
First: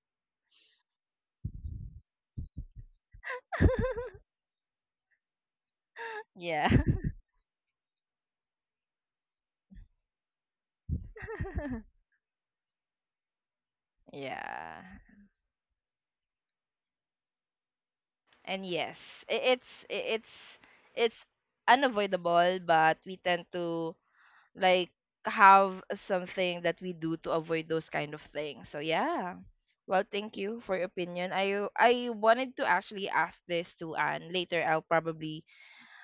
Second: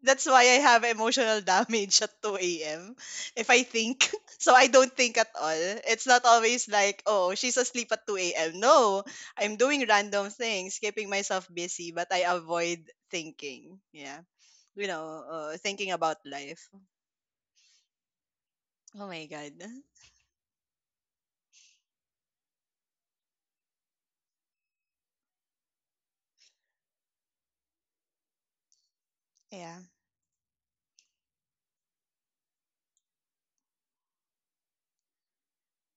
Speaker 2: That's why I have emotional damage at 2 a.m. if I think. So I don't think at all. It's not
Speaker 1: Yeah.
Speaker 2: always like, oh, she's asleep at 2 a.m. No, I'm doing random things, keeping myself busy, but I avoid thinking. Yeah.
Speaker 1: Yeah.
Speaker 2: You know, thinking about life.
Speaker 1: And
Speaker 2: Oh
Speaker 1: yes,
Speaker 2: my
Speaker 1: i-
Speaker 2: God.
Speaker 1: it's i- it's it's unavoidable, but we tend to like have something that we do to avoid those kind of things. So yeah.
Speaker 2: Yeah.
Speaker 1: Well, thank you for your opinion. I wanted to actually ask this to Anne. Later, I'll probably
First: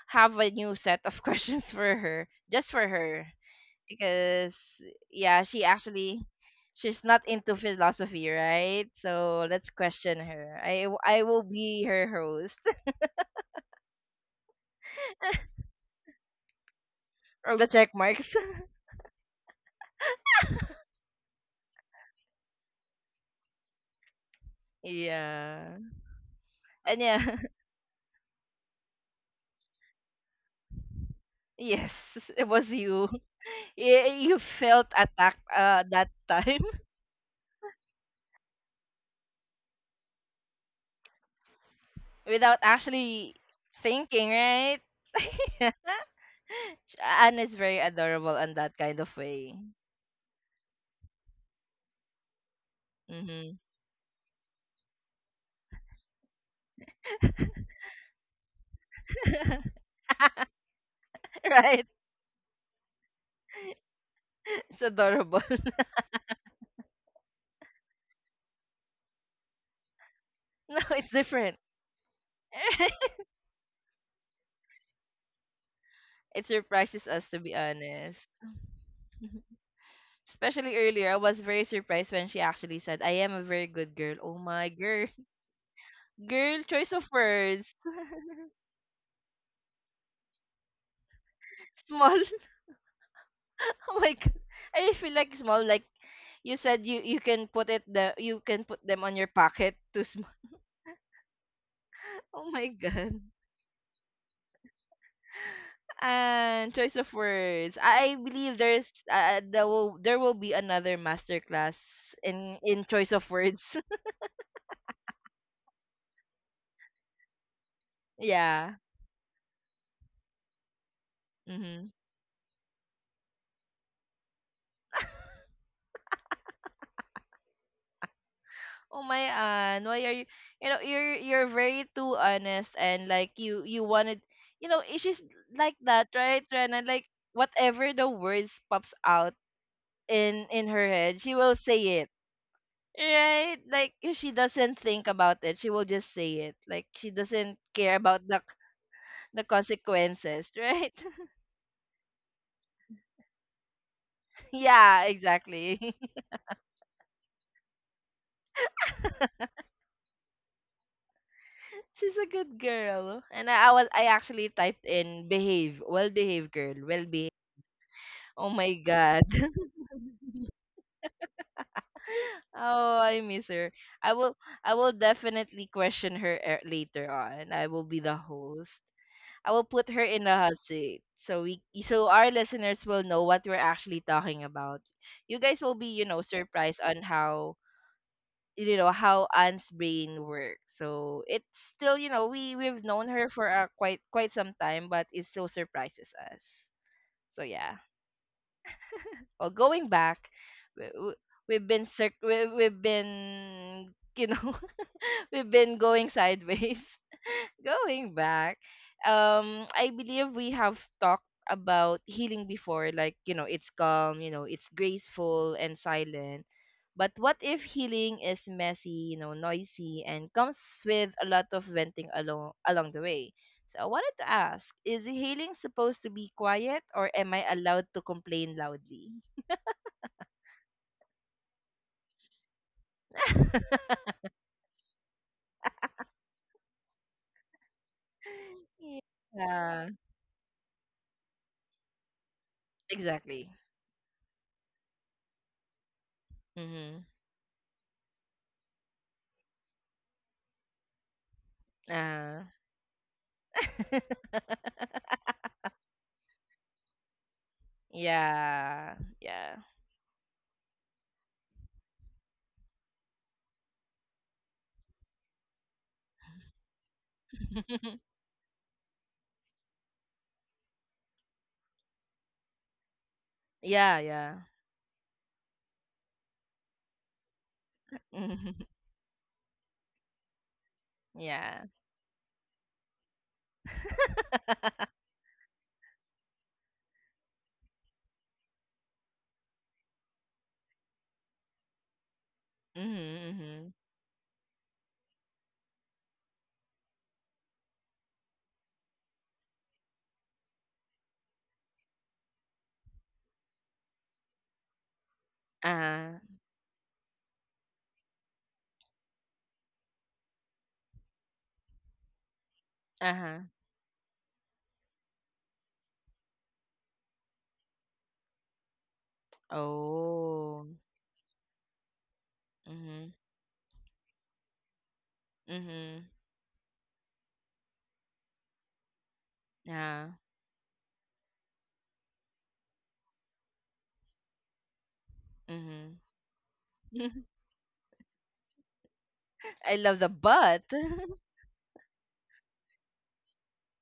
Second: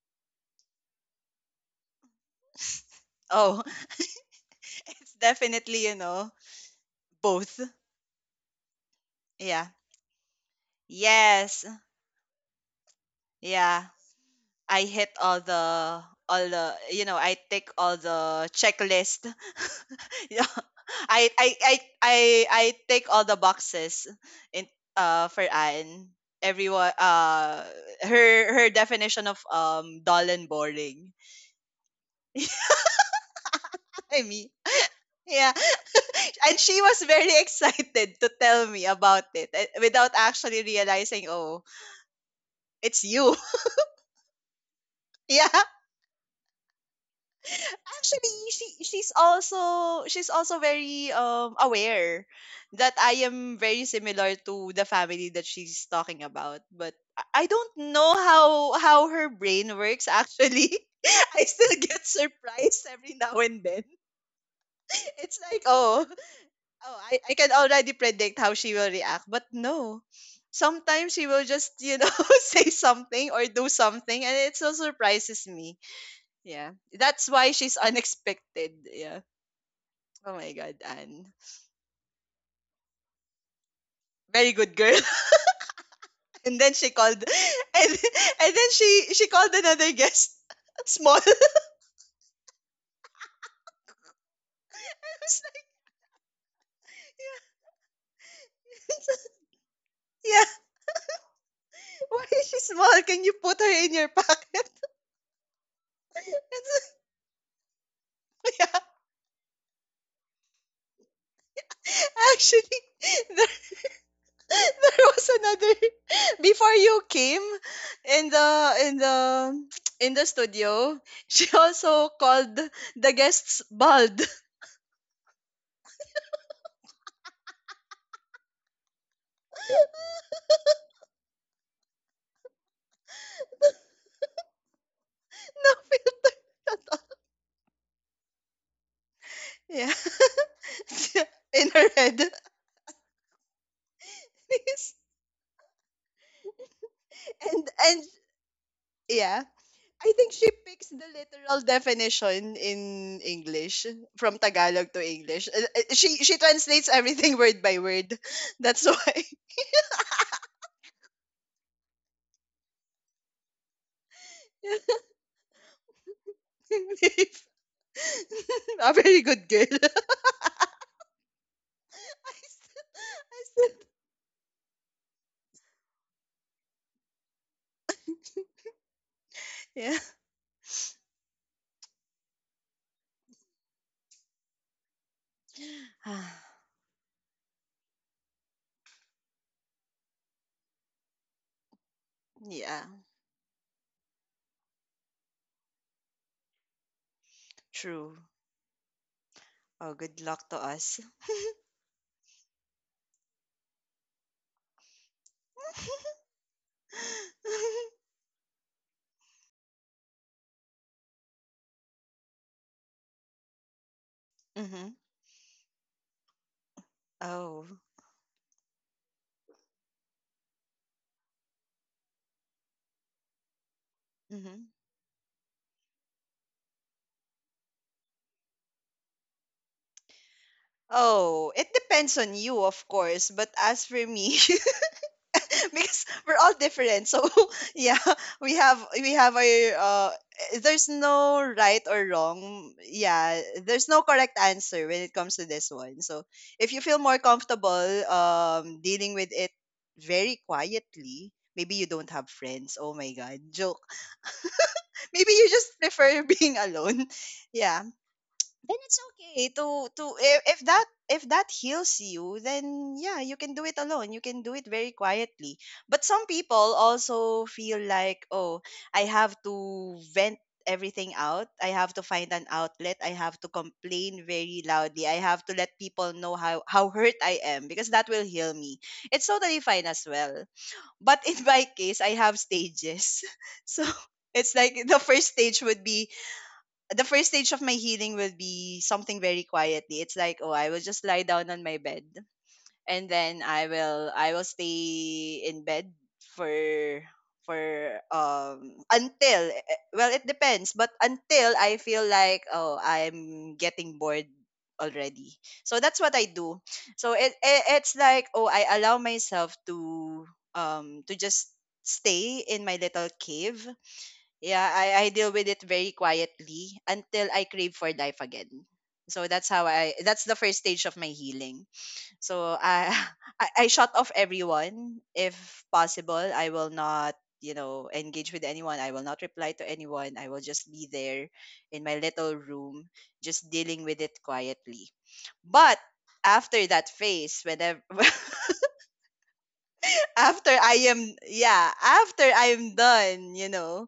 Speaker 1: have a new set of questions for her, just for her,
Speaker 2: Oh,
Speaker 1: because
Speaker 2: it's
Speaker 1: yeah,
Speaker 2: definitely, you know,
Speaker 1: she's not into
Speaker 2: both.
Speaker 1: philosophy, right? So
Speaker 2: Yeah.
Speaker 1: let's question her. I will
Speaker 2: Yes.
Speaker 1: be her host.
Speaker 2: Yeah. I hit all the, you know, I
Speaker 1: All
Speaker 2: take
Speaker 1: the
Speaker 2: all
Speaker 1: check marks.
Speaker 2: the checklist. yeah. I take all the boxes in, for
Speaker 1: Yeah.
Speaker 2: Anne. Everyone,
Speaker 1: And yeah,
Speaker 2: her definition of dull and boring.
Speaker 1: yes, it was you.
Speaker 2: I
Speaker 1: Y- You
Speaker 2: mean,
Speaker 1: felt attacked
Speaker 2: yeah.
Speaker 1: that
Speaker 2: And
Speaker 1: time
Speaker 2: she was very excited to tell me about it without actually realizing, oh,
Speaker 1: without
Speaker 2: it's you.
Speaker 1: actually thinking, right?
Speaker 2: yeah.
Speaker 1: Yeah. Anne is very
Speaker 2: Actually,
Speaker 1: adorable in that kind of way.
Speaker 2: she's also very aware that I am
Speaker 1: Hmm.
Speaker 2: very similar to the family that she's talking about, but I don't know how her brain works actually. I still
Speaker 1: Right?
Speaker 2: get surprised every now and then.
Speaker 1: It's
Speaker 2: It's
Speaker 1: adorable.
Speaker 2: like, oh, oh, I can already predict how she will react, but no.
Speaker 1: No,
Speaker 2: Sometimes
Speaker 1: it's
Speaker 2: she will
Speaker 1: different.
Speaker 2: just, you know, say something or do something, and it so surprises me.
Speaker 1: It
Speaker 2: Yeah.
Speaker 1: surprises
Speaker 2: That's
Speaker 1: us, to
Speaker 2: why
Speaker 1: be
Speaker 2: she's
Speaker 1: honest.
Speaker 2: unexpected. Yeah. Oh my God,
Speaker 1: Especially earlier, I
Speaker 2: Anne.
Speaker 1: was very surprised when she actually said, I am a very good girl. Oh
Speaker 2: Very
Speaker 1: my
Speaker 2: good girl.
Speaker 1: girl.
Speaker 2: And
Speaker 1: Girl,
Speaker 2: then she
Speaker 1: choice of
Speaker 2: called,
Speaker 1: words.
Speaker 2: and, and then she called another guest small.
Speaker 1: Small. Oh my god. I
Speaker 2: I
Speaker 1: feel
Speaker 2: was
Speaker 1: like
Speaker 2: like,
Speaker 1: small. Like you said, you can put it the you can put them on your pocket to small.
Speaker 2: yeah. Why is
Speaker 1: Oh
Speaker 2: she
Speaker 1: my
Speaker 2: small? Can
Speaker 1: god.
Speaker 2: you put her in your pocket? And
Speaker 1: And
Speaker 2: so,
Speaker 1: choice of words. I believe
Speaker 2: yeah.
Speaker 1: there's there will be another masterclass
Speaker 2: Actually,
Speaker 1: in choice of
Speaker 2: the
Speaker 1: words.
Speaker 2: there was another before you came in the
Speaker 1: Yeah.
Speaker 2: in the in the studio she
Speaker 1: Mm-hmm.
Speaker 2: also called the guests bald
Speaker 1: Oh my god. Why are you? You know, you're very too honest and like you wanted. You know, she's
Speaker 2: no
Speaker 1: like that,
Speaker 2: filter
Speaker 1: right, Rena? Like whatever the words pops out
Speaker 2: yeah
Speaker 1: in her head, she will
Speaker 2: in her
Speaker 1: say it.
Speaker 2: head
Speaker 1: Right? Like she doesn't
Speaker 2: Yes.
Speaker 1: think about it. She will just say it. Like she doesn't
Speaker 2: And
Speaker 1: care about
Speaker 2: yeah,
Speaker 1: the
Speaker 2: I think she
Speaker 1: consequences,
Speaker 2: picks the
Speaker 1: right?
Speaker 2: literal definition in English from Tagalog to
Speaker 1: Yeah,
Speaker 2: English.
Speaker 1: exactly.
Speaker 2: She translates everything word by word. That's why.
Speaker 1: She's a good girl. And I was I actually typed in behave, well-behaved girl, well-behaved. Oh my
Speaker 2: A very
Speaker 1: god.
Speaker 2: good girl. I said,
Speaker 1: Oh, I miss her. I will I will definitely question her later on. I will be the host. I will put
Speaker 2: yeah.
Speaker 1: her in the hot seat so we so our listeners will know what we're actually talking about. You guys will be, you know,
Speaker 2: Ah,
Speaker 1: surprised on how you know how Anne's brain works. So it's still, you know,
Speaker 2: yeah,
Speaker 1: we've known her for quite some time, but it still surprises us. So yeah.
Speaker 2: true.
Speaker 1: Well, going
Speaker 2: Oh, good
Speaker 1: back,
Speaker 2: luck to
Speaker 1: we,
Speaker 2: us.
Speaker 1: we- we've been we've been you know we've been going sideways going back, I believe we have talked about healing before, like, you know, it's calm, you know, it's
Speaker 2: Mm-hmm.
Speaker 1: graceful and silent. But what if
Speaker 2: Oh.
Speaker 1: healing is messy, you know, noisy, and comes with a lot of venting along the way? So I wanted to
Speaker 2: Mm-hmm.
Speaker 1: ask, is healing supposed to be quiet, or am I allowed to complain loudly?
Speaker 2: Oh, it depends on you, of course. But as for me, because we're all different. So yeah, we have our
Speaker 1: Yeah.
Speaker 2: there's no right or wrong. Yeah,
Speaker 1: Exactly.
Speaker 2: there's no correct answer when it comes to this one. So if you feel
Speaker 1: Mm-hmm.
Speaker 2: more comfortable dealing with it very quietly, maybe you don't have
Speaker 1: Uh,
Speaker 2: friends. Oh my god, joke. Maybe you just prefer being alone. Yeah, then it's
Speaker 1: yeah.
Speaker 2: okay
Speaker 1: Yeah.
Speaker 2: to if that heals you, then yeah, you can do it alone, you can do it very quietly. But some people also feel like, oh, I have to vent everything out, I have to find an outlet, I have to
Speaker 1: Yeah,
Speaker 2: complain
Speaker 1: yeah.
Speaker 2: very loudly, I have to let people know how hurt I am because that will heal
Speaker 1: Mhm.
Speaker 2: me. It's totally fine as well, but in my
Speaker 1: Yeah.
Speaker 2: case I have stages. So it's like the first stage would be the first stage of my healing will be something very quietly. It's like, oh, I will just lie down on my bed,
Speaker 1: Mhm,
Speaker 2: and then
Speaker 1: mhm.
Speaker 2: I will stay in bed for for until well, it depends, but until I feel like, oh, I'm getting bored already. So that's what I
Speaker 1: Uh-huh.
Speaker 2: do. So it's like, oh, I allow myself to just stay in my little
Speaker 1: Uh-huh.
Speaker 2: cave. Yeah, I deal with it very quietly until I crave for life again. So that's how I that's the first
Speaker 1: Oh.
Speaker 2: stage of my healing. So I
Speaker 1: Mhm.
Speaker 2: I shut off everyone if possible.
Speaker 1: Mhm.
Speaker 2: I will not, you know, engage with anyone. I will not reply to
Speaker 1: Yeah.
Speaker 2: anyone. I will just be there in my little room, just dealing with it quietly. But
Speaker 1: Mhm.
Speaker 2: after that phase, whenever
Speaker 1: I love the
Speaker 2: after
Speaker 1: butt.
Speaker 2: I
Speaker 1: But.
Speaker 2: am yeah, after I am done, you know,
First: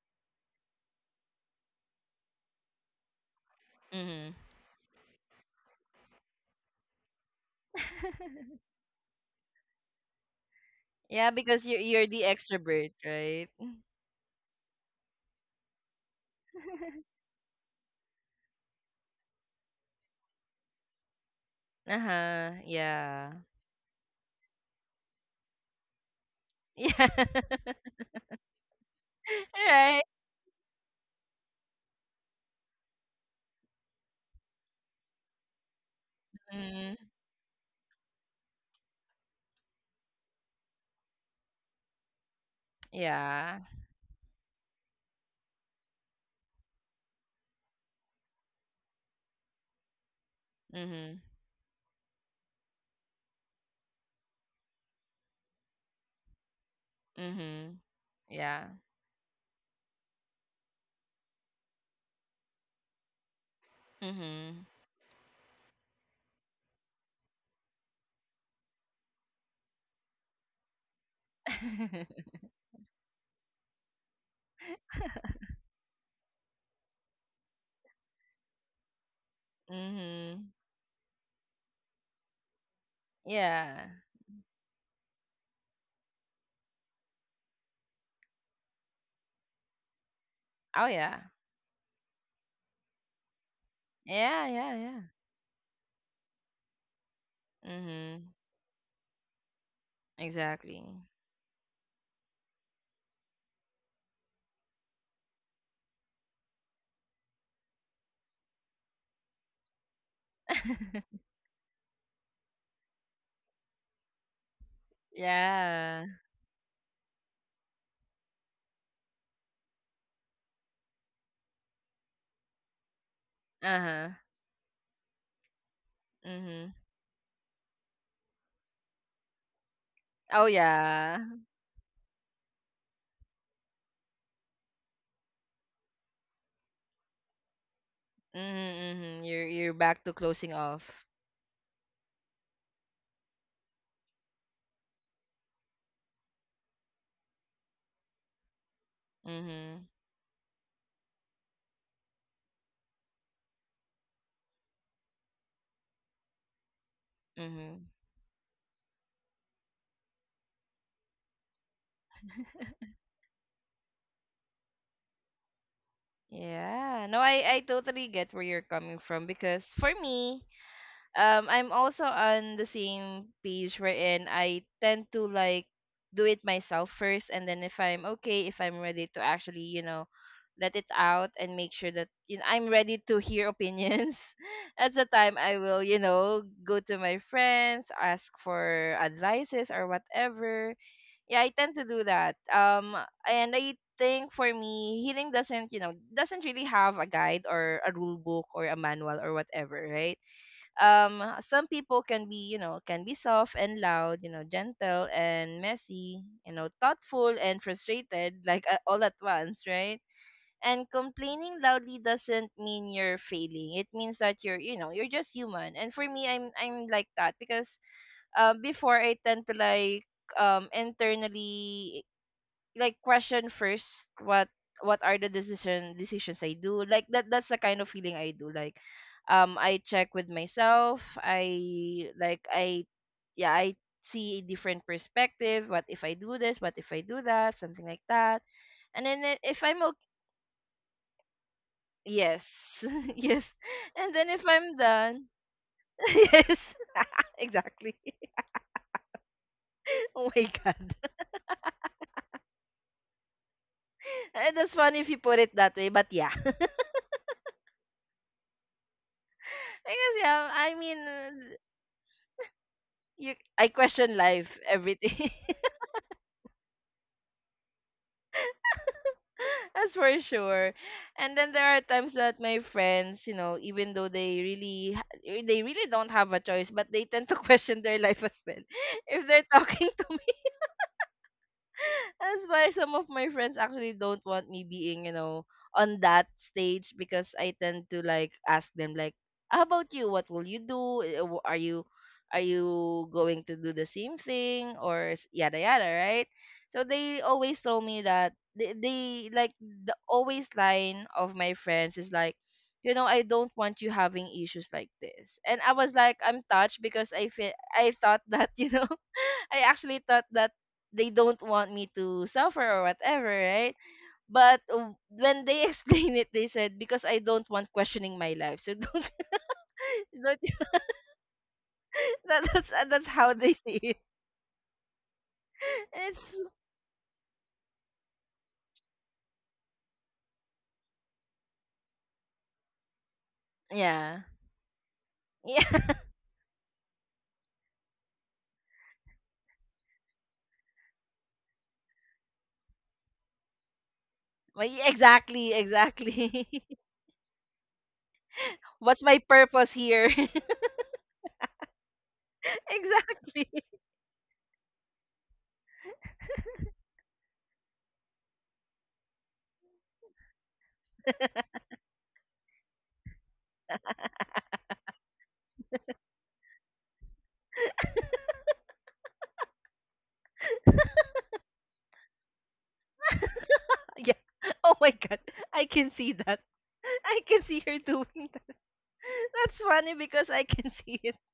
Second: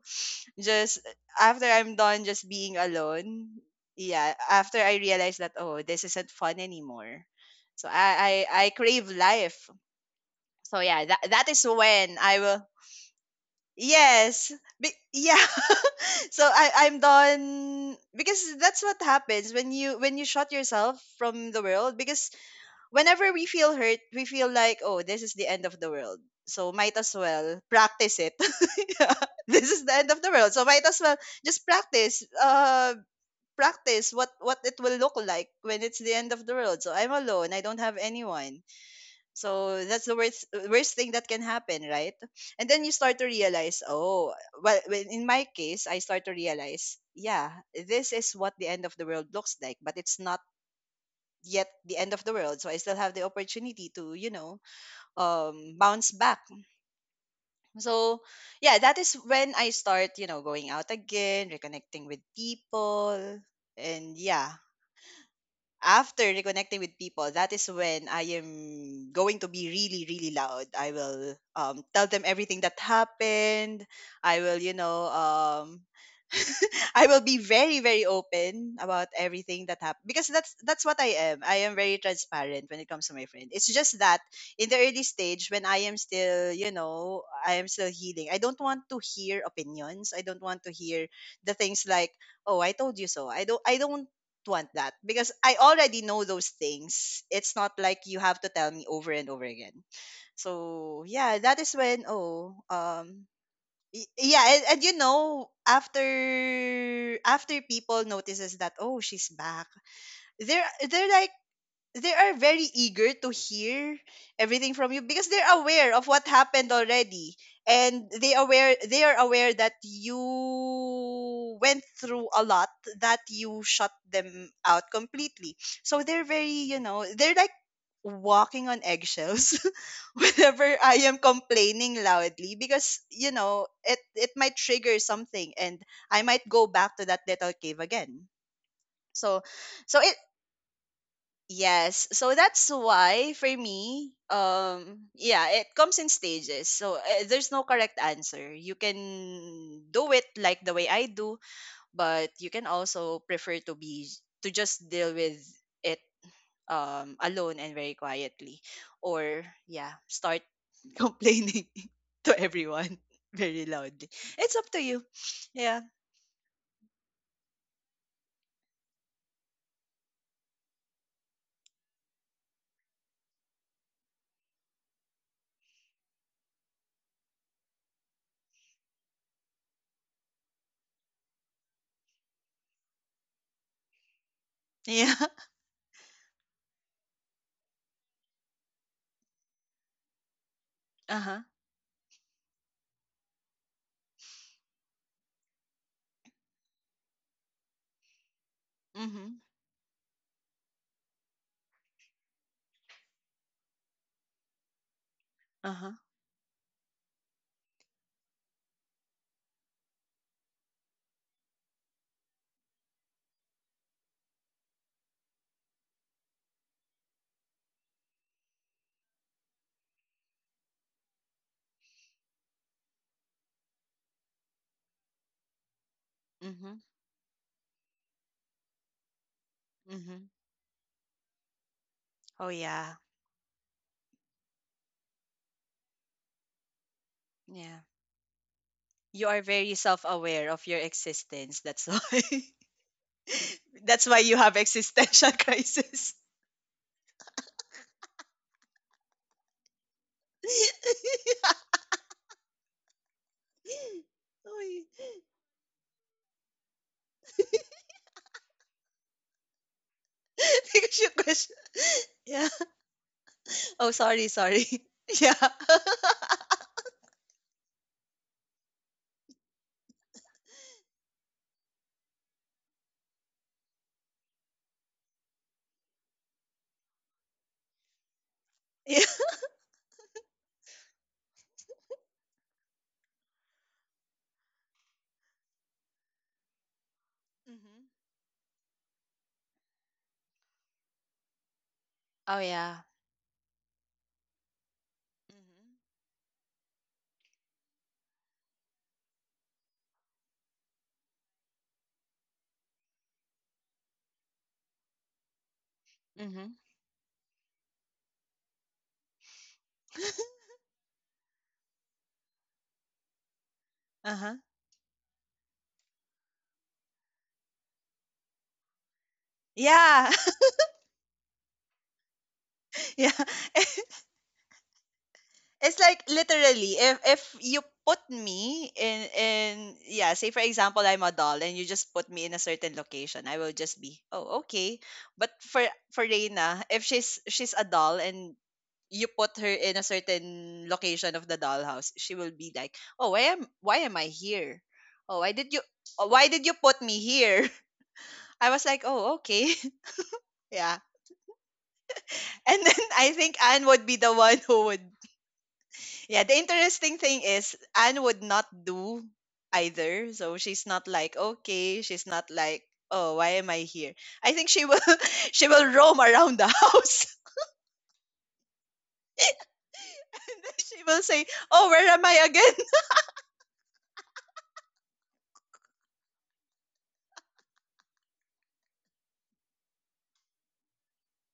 Speaker 2: just after I'm done just being alone, yeah,
Speaker 1: Mhm.
Speaker 2: after I realized that, oh, this isn't fun anymore. So I crave life. So yeah, that
Speaker 1: Yeah,
Speaker 2: is
Speaker 1: because you're
Speaker 2: when
Speaker 1: the
Speaker 2: I will
Speaker 1: extrovert, right?
Speaker 2: yes. Yeah. So I'm done because that's what happens when you shut yourself from the world, because
Speaker 1: Uh-huh.
Speaker 2: whenever
Speaker 1: Yeah.
Speaker 2: we feel hurt, we feel like, oh, this is the end of the world. So might as well practice it. Yeah. This is
Speaker 1: Yeah.
Speaker 2: the
Speaker 1: Right.
Speaker 2: end of the world. So might as well just practice practice what it will look like when it's the end of the world. So
Speaker 1: Mm.
Speaker 2: I'm alone. I don't have anyone. So that's the worst thing that can happen, right? And then you start to
Speaker 1: Yeah.
Speaker 2: realize, oh, in my case, I start to realize, yeah, this is what the end of the world looks like, but it's not
Speaker 1: Mhm.
Speaker 2: yet the end of the world. So I still have the opportunity to, you know, bounce back.
Speaker 1: Mhm.
Speaker 2: So
Speaker 1: Yeah.
Speaker 2: yeah, that is when I start, you know, going out again, reconnecting with people. And yeah,
Speaker 1: Mhm.
Speaker 2: after reconnecting with people, that is when I am going to be really, really loud. I will tell them everything that happened. I will, you know, I will be very, very open about everything that happened because
Speaker 1: Mhm.
Speaker 2: that's what I am. I am very transparent when it comes to my friend. It's
Speaker 1: Yeah.
Speaker 2: just that in the early stage when I am still, you know, I am still healing. I don't want to hear opinions. I don't want to
Speaker 1: Oh
Speaker 2: hear
Speaker 1: yeah.
Speaker 2: the things like, oh, I told you so. I don't
Speaker 1: Yeah,
Speaker 2: want
Speaker 1: yeah,
Speaker 2: that
Speaker 1: yeah.
Speaker 2: because I already know those things. It's not like you
Speaker 1: Mhm.
Speaker 2: have to tell me over and over again.
Speaker 1: Exactly.
Speaker 2: So yeah, that is when oh yeah, and you know after people notices that, oh, she's back, they're they're like they are very eager to hear everything from you because they're aware
Speaker 1: Yeah.
Speaker 2: of what happened already, and they are aware that you went through a lot, that you shut
Speaker 1: Uh-huh.
Speaker 2: them out completely. So they're very
Speaker 1: Mhm.
Speaker 2: you know they're like walking on eggshells
Speaker 1: Oh
Speaker 2: whenever I
Speaker 1: yeah.
Speaker 2: am complaining loudly because you know it might trigger something and I might go back to that little cave again.
Speaker 1: Mhm. Mhm.
Speaker 2: so
Speaker 1: You're
Speaker 2: so
Speaker 1: back to
Speaker 2: it,
Speaker 1: closing off.
Speaker 2: yes. So that's why for me, yeah, it comes in stages. So there's no correct answer. You can
Speaker 1: Mhm.
Speaker 2: do it like the way I do, but you can also prefer to be to just deal with it alone and
Speaker 1: Mhm.
Speaker 2: very quietly, or yeah, start complaining to everyone very loudly. It's up to you. Yeah.
Speaker 1: Yeah. No, I totally get where you're coming from, because for me, I'm also on the same page, wherein I tend to like do it myself first, and then if I'm okay, if I'm ready to actually, you know, let it out and make sure that, you know, I'm ready to hear opinions. At the
Speaker 2: Yeah.
Speaker 1: time I will, you know, go to my friends, ask for advices or whatever.
Speaker 2: Uh-huh.
Speaker 1: Yeah, I tend to do that. And I think for me, healing doesn't, you know, doesn't really have a guide or a rule book or a manual or
Speaker 2: Mhm.
Speaker 1: whatever, right? Some people can be, you know, can be soft and loud, you know, gentle and
Speaker 2: Uh-huh.
Speaker 1: messy, you know, thoughtful and frustrated, like, all at once, right? And complaining loudly doesn't mean you're failing. It means that you're, you know, you're just human. And for me, I'm like that because before I tend to like, internally, like, question first, what what are the decisions I do,
Speaker 2: Mhm.
Speaker 1: like that, that's the kind of feeling I do. Like, I check with
Speaker 2: Mhm.
Speaker 1: myself. I, like,
Speaker 2: Oh
Speaker 1: I
Speaker 2: yeah.
Speaker 1: yeah, I see a different perspective. What if I do this? What if I do that? Something
Speaker 2: Yeah.
Speaker 1: like that. And then,
Speaker 2: You are
Speaker 1: if
Speaker 2: very
Speaker 1: I'm okay,
Speaker 2: self-aware of your existence. That's why.
Speaker 1: yes. Yes.
Speaker 2: That's
Speaker 1: And
Speaker 2: why
Speaker 1: then if
Speaker 2: you have
Speaker 1: I'm done,
Speaker 2: existential crisis.
Speaker 1: yes, exactly, oh my god. Eh, that's
Speaker 2: Uy.
Speaker 1: funny if you put it that way, but yeah, because yeah, I mean,
Speaker 2: Because you question. Yeah.
Speaker 1: you I
Speaker 2: Oh,
Speaker 1: question
Speaker 2: sorry,
Speaker 1: life,
Speaker 2: sorry.
Speaker 1: everything.
Speaker 2: Yeah.
Speaker 1: That's for sure. And then there are times that my friends, you know, even though they really they really don't have a choice, but they tend to question their life as well.
Speaker 2: yeah.
Speaker 1: If they're talking to that's why some of my friends actually don't want me being, you know, on that stage, because I tend
Speaker 2: hmm
Speaker 1: to like ask them like, "How about you? What will you do? Are you, are
Speaker 2: Oh, yeah.
Speaker 1: you going to do the same thing, or yada
Speaker 2: hmm
Speaker 1: yada, right?" So they always told me that, they like, the always line of my friends is like, "You know, I don't want you having issues like this." And I was like, "I'm
Speaker 2: hmm
Speaker 1: touched, because I feel I thought that, you know, I actually thought that they don't want me to suffer or whatever, right?
Speaker 2: Uh-huh.
Speaker 1: But when they explain it, they said because I don't want questioning my life. So don't,
Speaker 2: Yeah.
Speaker 1: don't, that, that's
Speaker 2: yeah.
Speaker 1: how they see it."
Speaker 2: It's like
Speaker 1: It's
Speaker 2: literally if you put me in yeah, say for example I'm a doll and you just put me in a certain location, I will just be,
Speaker 1: yeah.
Speaker 2: "Oh, okay." But for
Speaker 1: Yeah.
Speaker 2: for Reina, if she's a doll and you put her in a certain location of the dollhouse, she will be like, "Oh, why am I here?
Speaker 1: Well, yeah,
Speaker 2: Oh, why did
Speaker 1: exactly,
Speaker 2: you oh, why did
Speaker 1: exactly.
Speaker 2: you put me here?" I was like,
Speaker 1: What's
Speaker 2: "Oh,
Speaker 1: my
Speaker 2: okay."
Speaker 1: purpose here?
Speaker 2: yeah. And then I think
Speaker 1: Exactly.
Speaker 2: Anne would be the one who would. Yeah, the interesting thing is Anne would not do either. So she's not like, okay, she's not like, oh, why am I here? I think she will, she will roam around the house. And then she will say, oh, where am I again?
Speaker 1: Yeah. Oh my god. I can see that. I can see her doing that. That's funny because I can see it.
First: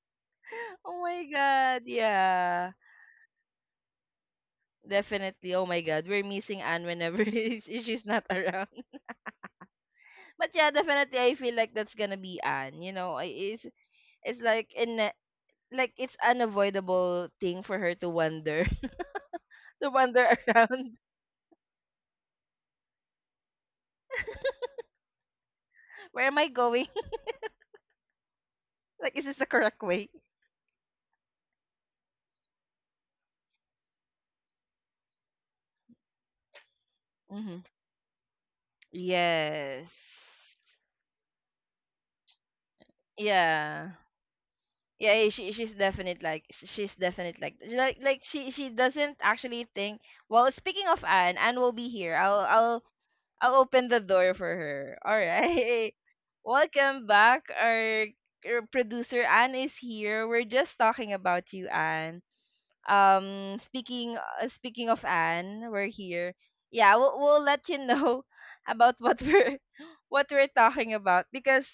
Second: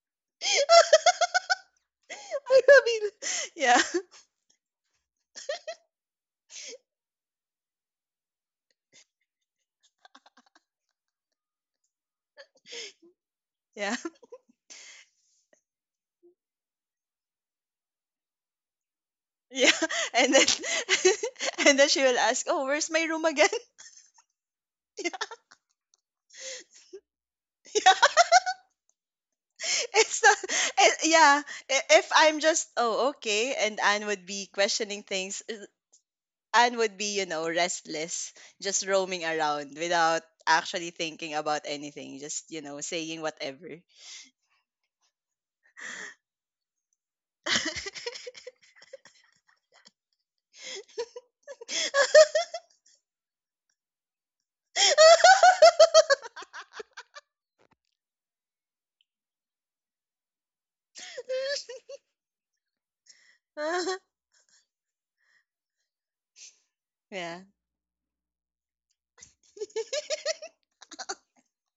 Speaker 1: Oh my god.
Speaker 2: I
Speaker 1: Yeah.
Speaker 2: will Yeah.
Speaker 1: Definitely. Oh my God, we're missing Anne whenever she's not around. But yeah, definitely, I feel like that's gonna be Anne. You know, it's
Speaker 2: Yeah.
Speaker 1: it's like in like, it's unavoidable thing for her to wander,
Speaker 2: Yeah.
Speaker 1: to wander
Speaker 2: And then,
Speaker 1: around.
Speaker 2: and then she will ask, oh, where's my room again? yeah.
Speaker 1: Where am I going?
Speaker 2: yeah.
Speaker 1: Like, is this the correct way?
Speaker 2: It's not, yeah. If I'm just oh okay and Anne would be questioning things. Anne would be, you know,
Speaker 1: Mm-hmm.
Speaker 2: restless, just roaming around
Speaker 1: Yes.
Speaker 2: without actually thinking about anything, just, you know, saying whatever.
Speaker 1: Yeah. Yeah, eh, she she's definite, like she's definite, like, she doesn't actually think. Well, speaking of Anne, Anne will be here. I'll I'll open the door for her. All right. Welcome back. Our producer Anne is here. We're just talking about you, Anne. Speaking speaking of Anne, we're here. Yeah,
Speaker 2: yeah.
Speaker 1: we'll let you know about what we're what we're talking about, because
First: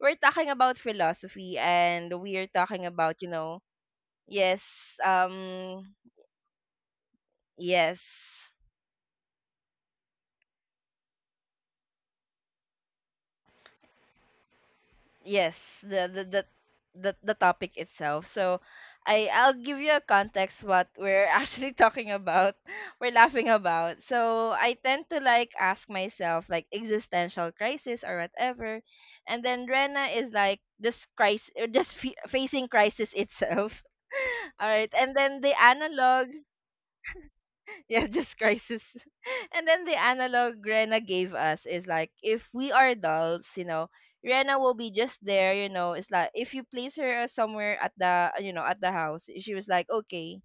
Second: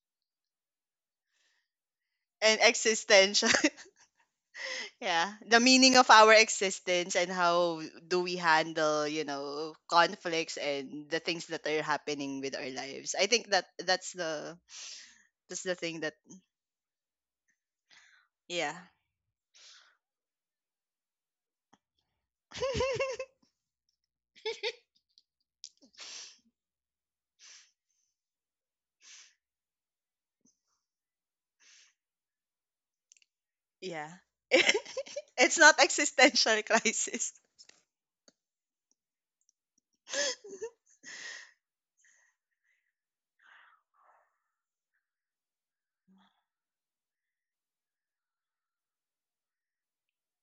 Speaker 1: we're talking about philosophy, and we are
Speaker 2: And
Speaker 1: talking about, you
Speaker 2: existential.
Speaker 1: know, yes,
Speaker 2: yeah. The
Speaker 1: um
Speaker 2: meaning of our existence and how
Speaker 1: yes,
Speaker 2: do we handle, you know, conflicts and the things that are happening with our lives. I think that that's the
Speaker 1: yes,
Speaker 2: that's the thing
Speaker 1: the
Speaker 2: that
Speaker 1: the the the topic itself. So
Speaker 2: yeah.
Speaker 1: I'll give you a context what we're actually talking about. We're laughing about, so I tend to like ask myself, like, existential crisis or whatever, and then Rena is like just crisis, just facing crisis itself.
Speaker 2: Yeah.
Speaker 1: All right. And then the
Speaker 2: it's not
Speaker 1: analog
Speaker 2: existential crisis.
Speaker 1: yeah, just crisis. And then the analog Rena gave us is like, if we are adults, you know, Rena will be just there, you know. It's like if you place her somewhere at the, you know, at the house, she was like, okay,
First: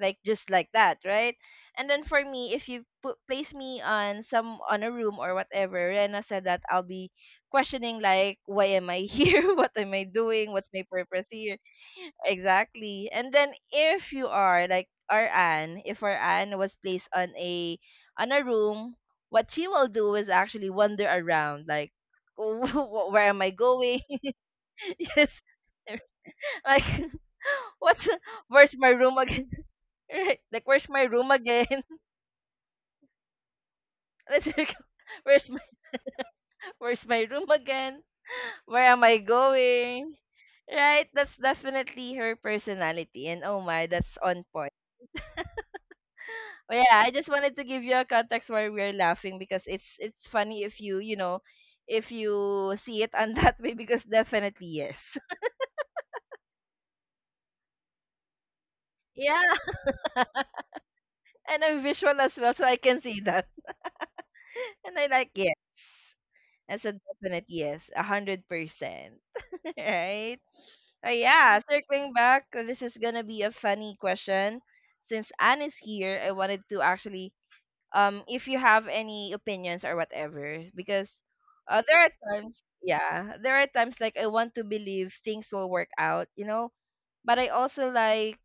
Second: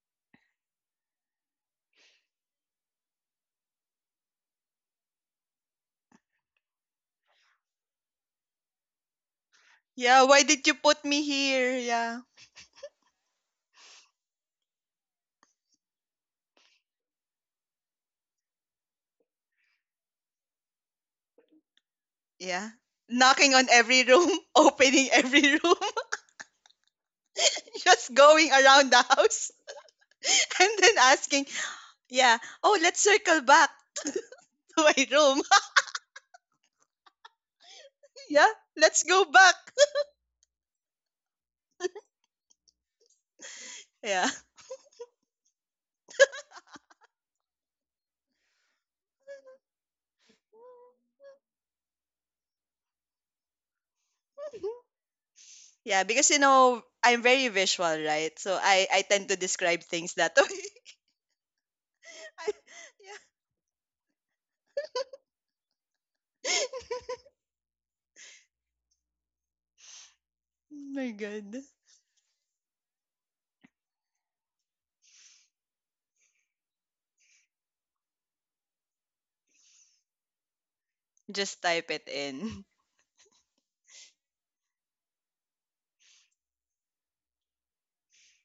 Speaker 1: like, just like that, right? And then for me, if you put place me on some, on a room or whatever, Rena said that I'll be questioning like, why am I here? What am I
Speaker 2: Yeah, why
Speaker 1: doing?
Speaker 2: did
Speaker 1: What's
Speaker 2: you
Speaker 1: my
Speaker 2: put me
Speaker 1: purpose here?
Speaker 2: here? Yeah.
Speaker 1: Exactly. And then if you are like our Anne, if our Anne was placed on a, on a room, what she will do is actually wander around, like
Speaker 2: Yeah.
Speaker 1: Where am
Speaker 2: Knocking
Speaker 1: I
Speaker 2: on every
Speaker 1: going?
Speaker 2: room, opening
Speaker 1: Yes,
Speaker 2: every room,
Speaker 1: like what's,
Speaker 2: just going
Speaker 1: where's
Speaker 2: around
Speaker 1: my
Speaker 2: the
Speaker 1: room
Speaker 2: house,
Speaker 1: again? Right. Like,
Speaker 2: and then
Speaker 1: where's my room
Speaker 2: asking,
Speaker 1: again?
Speaker 2: yeah, oh, let's circle back
Speaker 1: Let's rec-
Speaker 2: to my room.
Speaker 1: where's my, where's my room again?
Speaker 2: yeah,
Speaker 1: Where
Speaker 2: let's
Speaker 1: am I
Speaker 2: go back.
Speaker 1: going?" Right? That's definitely her personality. And oh my, that's
Speaker 2: Yeah.
Speaker 1: on point. But yeah, I just wanted to give you a context why we're laughing, because it's funny if you, you know, if you see it on that way, because definitely yes.
Speaker 2: Yeah, because you know, I'm very visual, right? So I tend to
Speaker 1: Yeah.
Speaker 2: describe things that way.
Speaker 1: And I'm visual as
Speaker 2: I,
Speaker 1: well, so I can
Speaker 2: yeah.
Speaker 1: see that. And I like yes. That's a definite yes. 100%. Right?
Speaker 2: Oh
Speaker 1: Oh
Speaker 2: my god.
Speaker 1: yeah, circling back, this is gonna be a funny question. Since Anne is here, I wanted to actually, if you have any opinions or whatever, because
Speaker 2: Just type
Speaker 1: there
Speaker 2: it
Speaker 1: are times,
Speaker 2: in.
Speaker 1: yeah, there are times like I want to believe things will work out, you know, but I also like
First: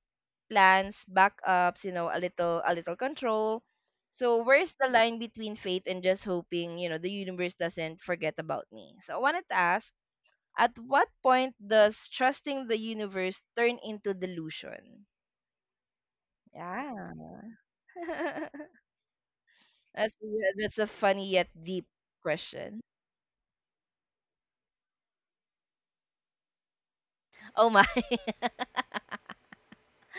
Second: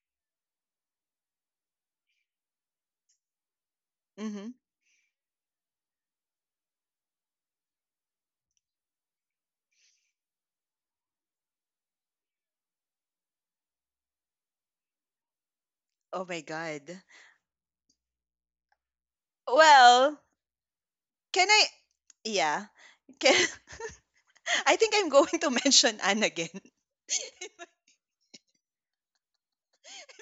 Speaker 1: plans, backups, you know, a little control. So
Speaker 2: Mhm.
Speaker 1: where's the line between faith and just hoping, you know, the universe doesn't forget about me? So I wanted to ask, at what point does trusting the universe turn into delusion?
Speaker 2: Oh my god.
Speaker 1: Yeah. That's
Speaker 2: Well,
Speaker 1: yeah, that's a funny yet
Speaker 2: can I
Speaker 1: deep
Speaker 2: yeah.
Speaker 1: question.
Speaker 2: Can, I think I'm going to mention Anne again.
Speaker 1: Oh my.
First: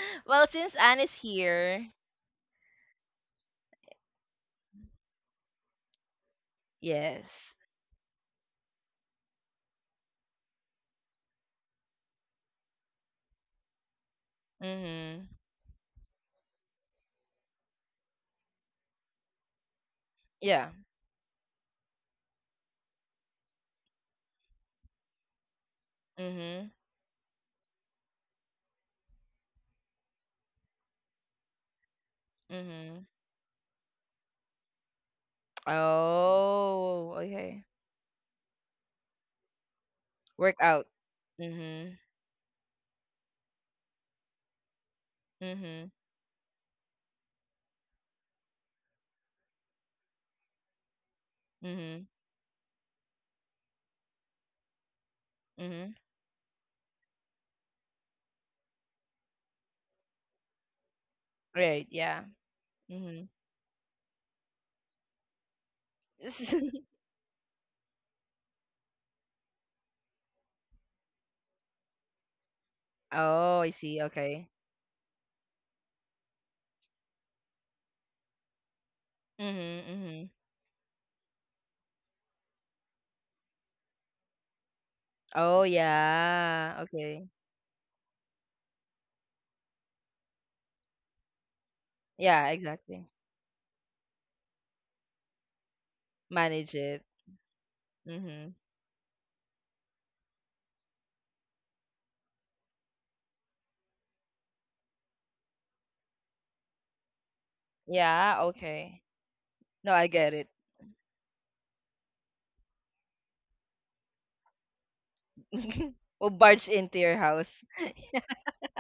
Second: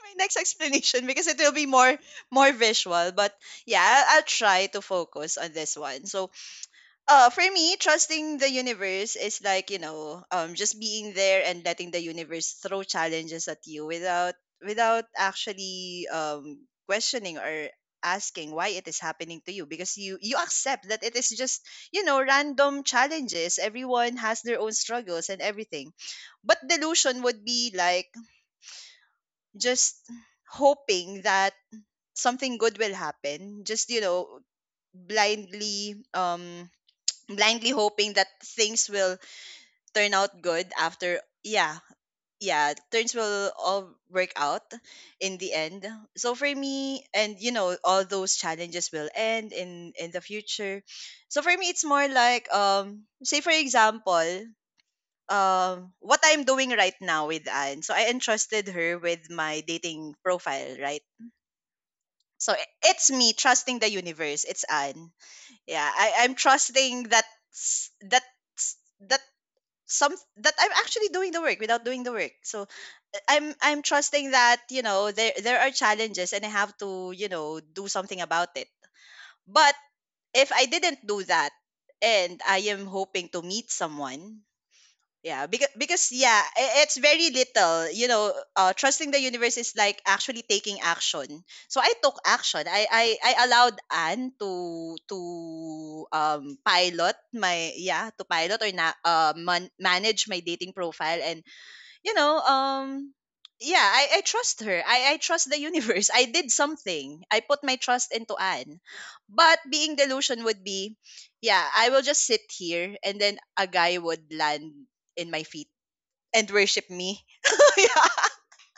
Speaker 2: My next
Speaker 1: Well, since Anne
Speaker 2: explanation
Speaker 1: is
Speaker 2: because it will be
Speaker 1: here,
Speaker 2: more visual, but yeah, I'll try to focus on this one. So,
Speaker 1: yes.
Speaker 2: uh, for me, trusting the universe is like, you know, just being there and letting the universe throw challenges at you without
Speaker 1: Mhm.
Speaker 2: actually questioning or asking why it is happening to you because you
Speaker 1: Yeah.
Speaker 2: accept that it is just, you know, random challenges. Everyone has their own struggles and everything, but
Speaker 1: Mhm.
Speaker 2: delusion would be like just hoping that something good will
Speaker 1: Mhm.
Speaker 2: happen, just, you know, blindly,
Speaker 1: Oh, okay.
Speaker 2: blindly hoping that things will turn out good
Speaker 1: Workout.
Speaker 2: after. Yeah,
Speaker 1: Mhm.
Speaker 2: yeah, things will all work out in the end.
Speaker 1: Mhm.
Speaker 2: So for me and, you know, all those challenges will end in the future. So for me it's
Speaker 1: Mhm.
Speaker 2: more like, say for example,
Speaker 1: Mhm.
Speaker 2: what I'm doing right now with Anne. So I entrusted her with my dating profile, right?
Speaker 1: Right, yeah.
Speaker 2: So it's
Speaker 1: Mhm.
Speaker 2: me trusting the universe. It's Anne. Yeah, I'm trusting that s- that s- that some that I'm actually doing the work without doing the work. So I'm
Speaker 1: Oh, I
Speaker 2: I'm
Speaker 1: see.
Speaker 2: trusting
Speaker 1: Okay.
Speaker 2: that, you know, there are challenges and I have to, you know, do something about it. But
Speaker 1: Mhm. Mhm.
Speaker 2: if I didn't do that and I am hoping to meet someone, yeah,
Speaker 1: Oh,
Speaker 2: because
Speaker 1: yeah.
Speaker 2: it's
Speaker 1: Okay.
Speaker 2: very little, you know. Uh, trusting the universe is like actually taking action. So I took
Speaker 1: Yeah,
Speaker 2: action. I
Speaker 1: exactly.
Speaker 2: I I allowed Anne to
Speaker 1: Manage it.
Speaker 2: pilot my, yeah, to
Speaker 1: Mm-hmm.
Speaker 2: pilot or manage my dating profile and, you know, yeah, I trust her. I trust the universe. I did something. I put my trust into
Speaker 1: Yeah,
Speaker 2: Anne.
Speaker 1: okay.
Speaker 2: But
Speaker 1: No,
Speaker 2: being
Speaker 1: I get
Speaker 2: delusion
Speaker 1: it.
Speaker 2: would be, yeah, I will just sit here and then a guy would land in my feet
Speaker 1: Will
Speaker 2: and
Speaker 1: barge
Speaker 2: worship
Speaker 1: into your
Speaker 2: me.
Speaker 1: house.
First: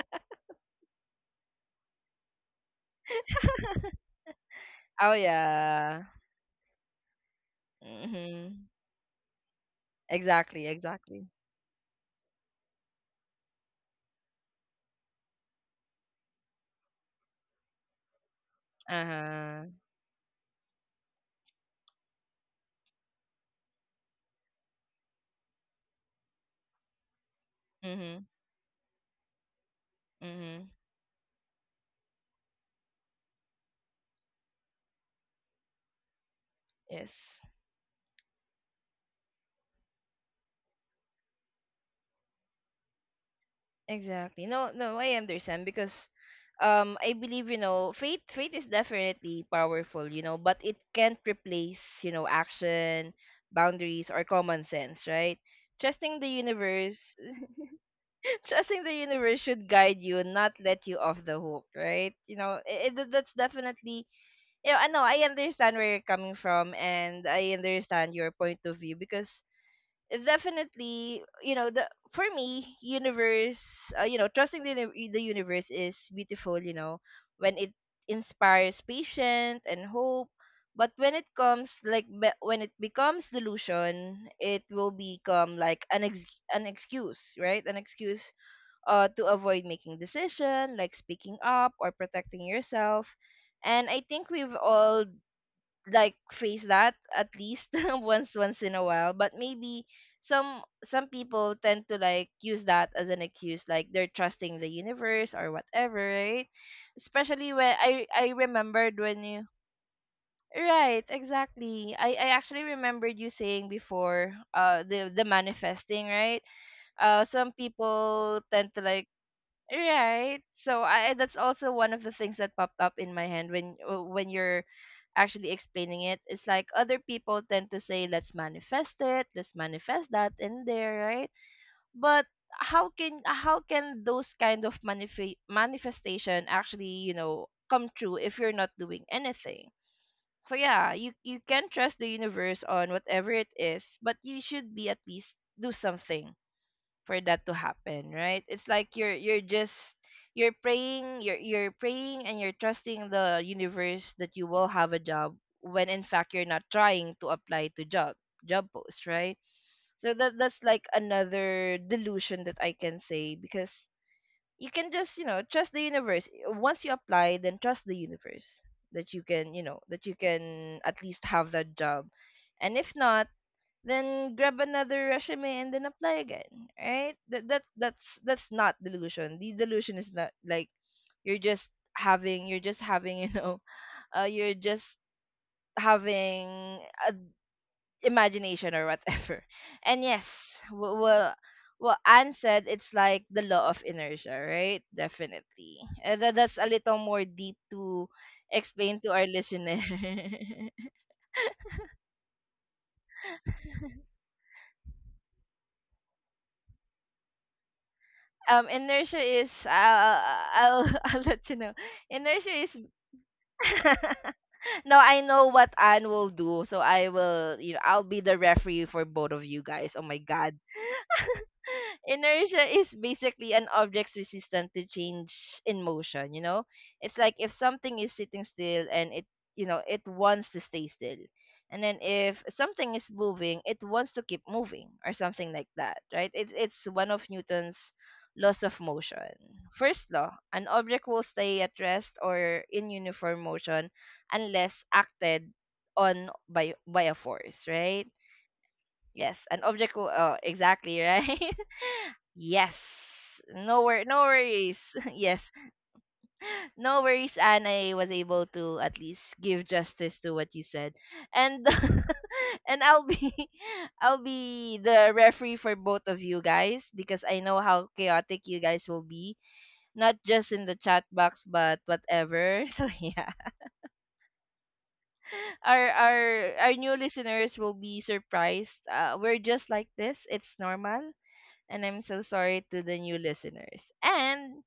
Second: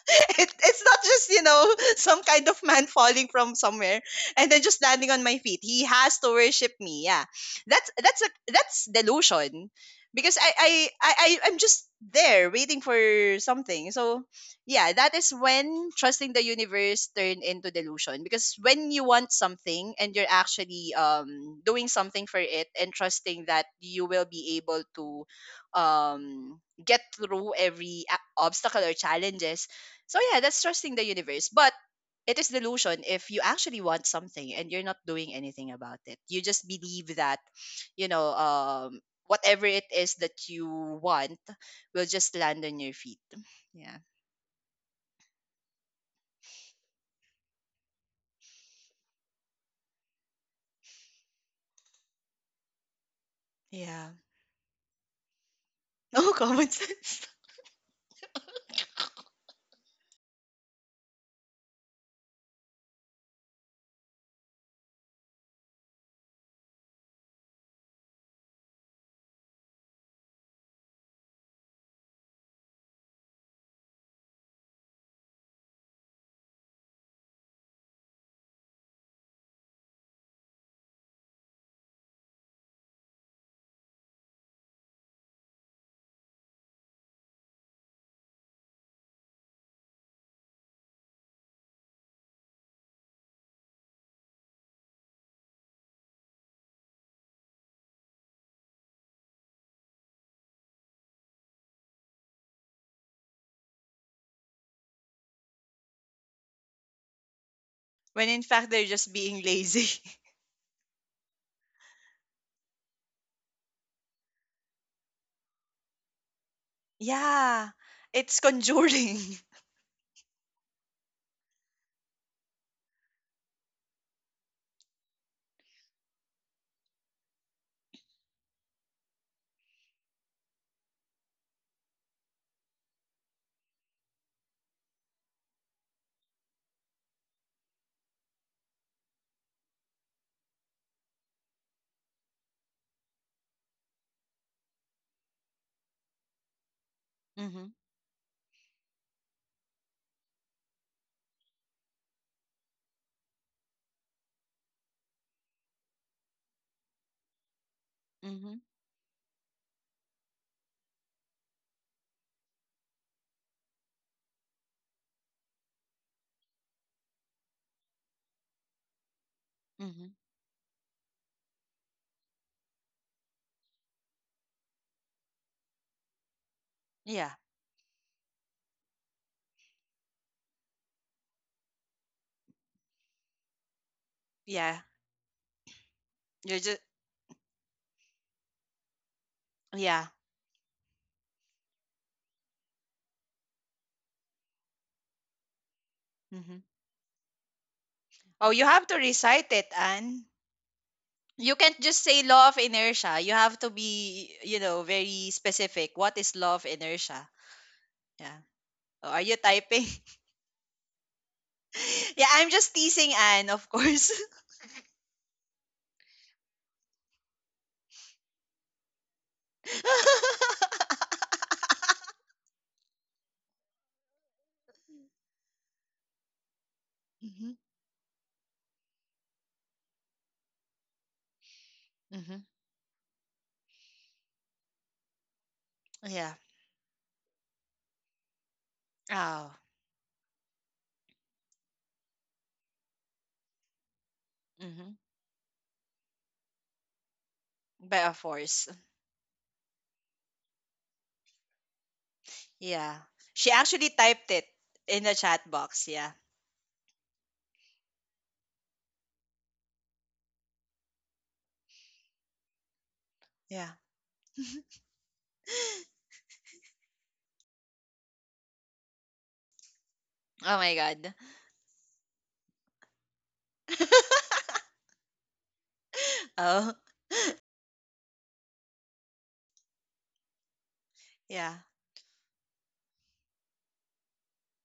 Speaker 2: It's not just, you know, some kind of man falling from somewhere and then just landing
Speaker 1: Oh
Speaker 2: on my feet. He
Speaker 1: yeah.
Speaker 2: has to worship me. Yeah, that's a
Speaker 1: Mm-hmm.
Speaker 2: that's delusion because i
Speaker 1: Exactly,
Speaker 2: i i
Speaker 1: exactly.
Speaker 2: I- i'm just there waiting for something. So yeah, that is when trusting the universe turn into delusion, because when you want
Speaker 1: Uh-huh.
Speaker 2: something and you're actually doing something for it and trusting that you will be able to get through every
Speaker 1: Mm-hmm.
Speaker 2: obstacle or challenges. So yeah, that's
Speaker 1: Mm-hmm.
Speaker 2: trusting the universe. But it is delusion if you actually want something and you're not doing anything about it. You just believe that,
Speaker 1: Yes.
Speaker 2: you know, whatever it is that you want will just land on your feet. Yeah.
Speaker 1: Exactly. No, no, I understand, because I believe, you know, faith is definitely powerful, you know, but it can't replace, you know, action, boundaries,
Speaker 2: Yeah.
Speaker 1: or common sense, right? Trusting the
Speaker 2: No common
Speaker 1: universe
Speaker 2: sense.
Speaker 1: trusting the universe should guide you, not let you off the hook, right? You know, it, that's definitely. You know, I know, I understand where you're coming from, and I understand your point of view, because it definitely, you know, the for me, universe, you know, trusting the universe is beautiful. You know, when it inspires patience and hope, but when it comes like when it becomes delusion, it will become like an excuse, right? An excuse to avoid making decision, like speaking up or protecting yourself, and I think we've all like faced that at least once in a while, but maybe some people tend to like use that as an excuse, like they're trusting the universe or whatever, right? Especially when I
Speaker 2: When in fact they're
Speaker 1: remembered
Speaker 2: just
Speaker 1: when
Speaker 2: being
Speaker 1: you
Speaker 2: lazy.
Speaker 1: right, exactly. I actually remembered you saying before the manifesting, right? Some
Speaker 2: yeah.
Speaker 1: people
Speaker 2: It's
Speaker 1: tend to like
Speaker 2: conjuring.
Speaker 1: right. So I that's also one of the things that popped up in my hand when you're actually explaining it. It's like other people tend to say, let's manifest it, let's manifest that in there, right? But how can, how can those kind of manifestation actually, you know, come true if you're not doing anything? So yeah, you can trust the universe on whatever it is, but you should be at least do something for that to
Speaker 2: Mm-hmm.
Speaker 1: happen, right? It's like you're just you're praying, you're praying and you're trusting the universe that you will have a job when in fact you're not trying to apply to
Speaker 2: Mm-hmm.
Speaker 1: job posts, right? So that, that's like another delusion that I can say, because you can just, you know, trust the universe. Once you apply, then trust the universe that
Speaker 2: Mm-hmm.
Speaker 1: you can at least have that job. And if not, then grab another resume and then apply again, right?
Speaker 2: Yeah.
Speaker 1: That's not delusion. The delusion is not like you're just you're just having you know you're
Speaker 2: Yeah.
Speaker 1: just
Speaker 2: You're
Speaker 1: having
Speaker 2: just
Speaker 1: a imagination or whatever. And
Speaker 2: yeah.
Speaker 1: yes, well, what Anne said, it's like the law of inertia, right? Definitely. That's
Speaker 2: Mm-hmm.
Speaker 1: a little more deep to
Speaker 2: Oh, you have to
Speaker 1: explain to our
Speaker 2: recite it,
Speaker 1: listener.
Speaker 2: Anne. You can't just say law of inertia. You have to be, you know, very specific. What is law of inertia? Yeah. Oh, are
Speaker 1: Inertia
Speaker 2: you
Speaker 1: is—
Speaker 2: typing?
Speaker 1: I'll I'll let you know.
Speaker 2: yeah,
Speaker 1: Inertia
Speaker 2: I'm just
Speaker 1: is—
Speaker 2: teasing Anne, of course.
Speaker 1: no, I know what Anne will do, so I will you know I'll be the referee for both of you guys. Oh my god. Inertia is basically an object's resistance to change in motion. It's like if
Speaker 2: hmm
Speaker 1: something is sitting still and it you know it wants to stay still, and then
Speaker 2: hmm
Speaker 1: if something is moving it wants to keep moving or something like that, right?
Speaker 2: Yeah.
Speaker 1: It's one of Newton's laws of
Speaker 2: Oh.
Speaker 1: motion. First law: an object will stay at rest or in uniform motion unless
Speaker 2: hmm
Speaker 1: acted on by a force,
Speaker 2: By
Speaker 1: right?
Speaker 2: a force.
Speaker 1: Yes, an object will— oh, exactly. Right. Yes.
Speaker 2: Yeah. She actually
Speaker 1: No
Speaker 2: typed it
Speaker 1: worries.
Speaker 2: in the
Speaker 1: Yes.
Speaker 2: chat box. Yeah.
Speaker 1: No worries, and I was able to at least give justice to what you said. And and I'll be—
Speaker 2: Yeah.
Speaker 1: I'll be the referee for both of you guys because I know how chaotic you guys will be, not just
Speaker 2: Oh
Speaker 1: in the
Speaker 2: my
Speaker 1: chat
Speaker 2: god.
Speaker 1: box but whatever. So yeah. Our our our
Speaker 2: oh.
Speaker 1: new listeners will be surprised. We're just like this. It's normal.
Speaker 2: Yeah.
Speaker 1: And I'm so sorry to the new listeners. And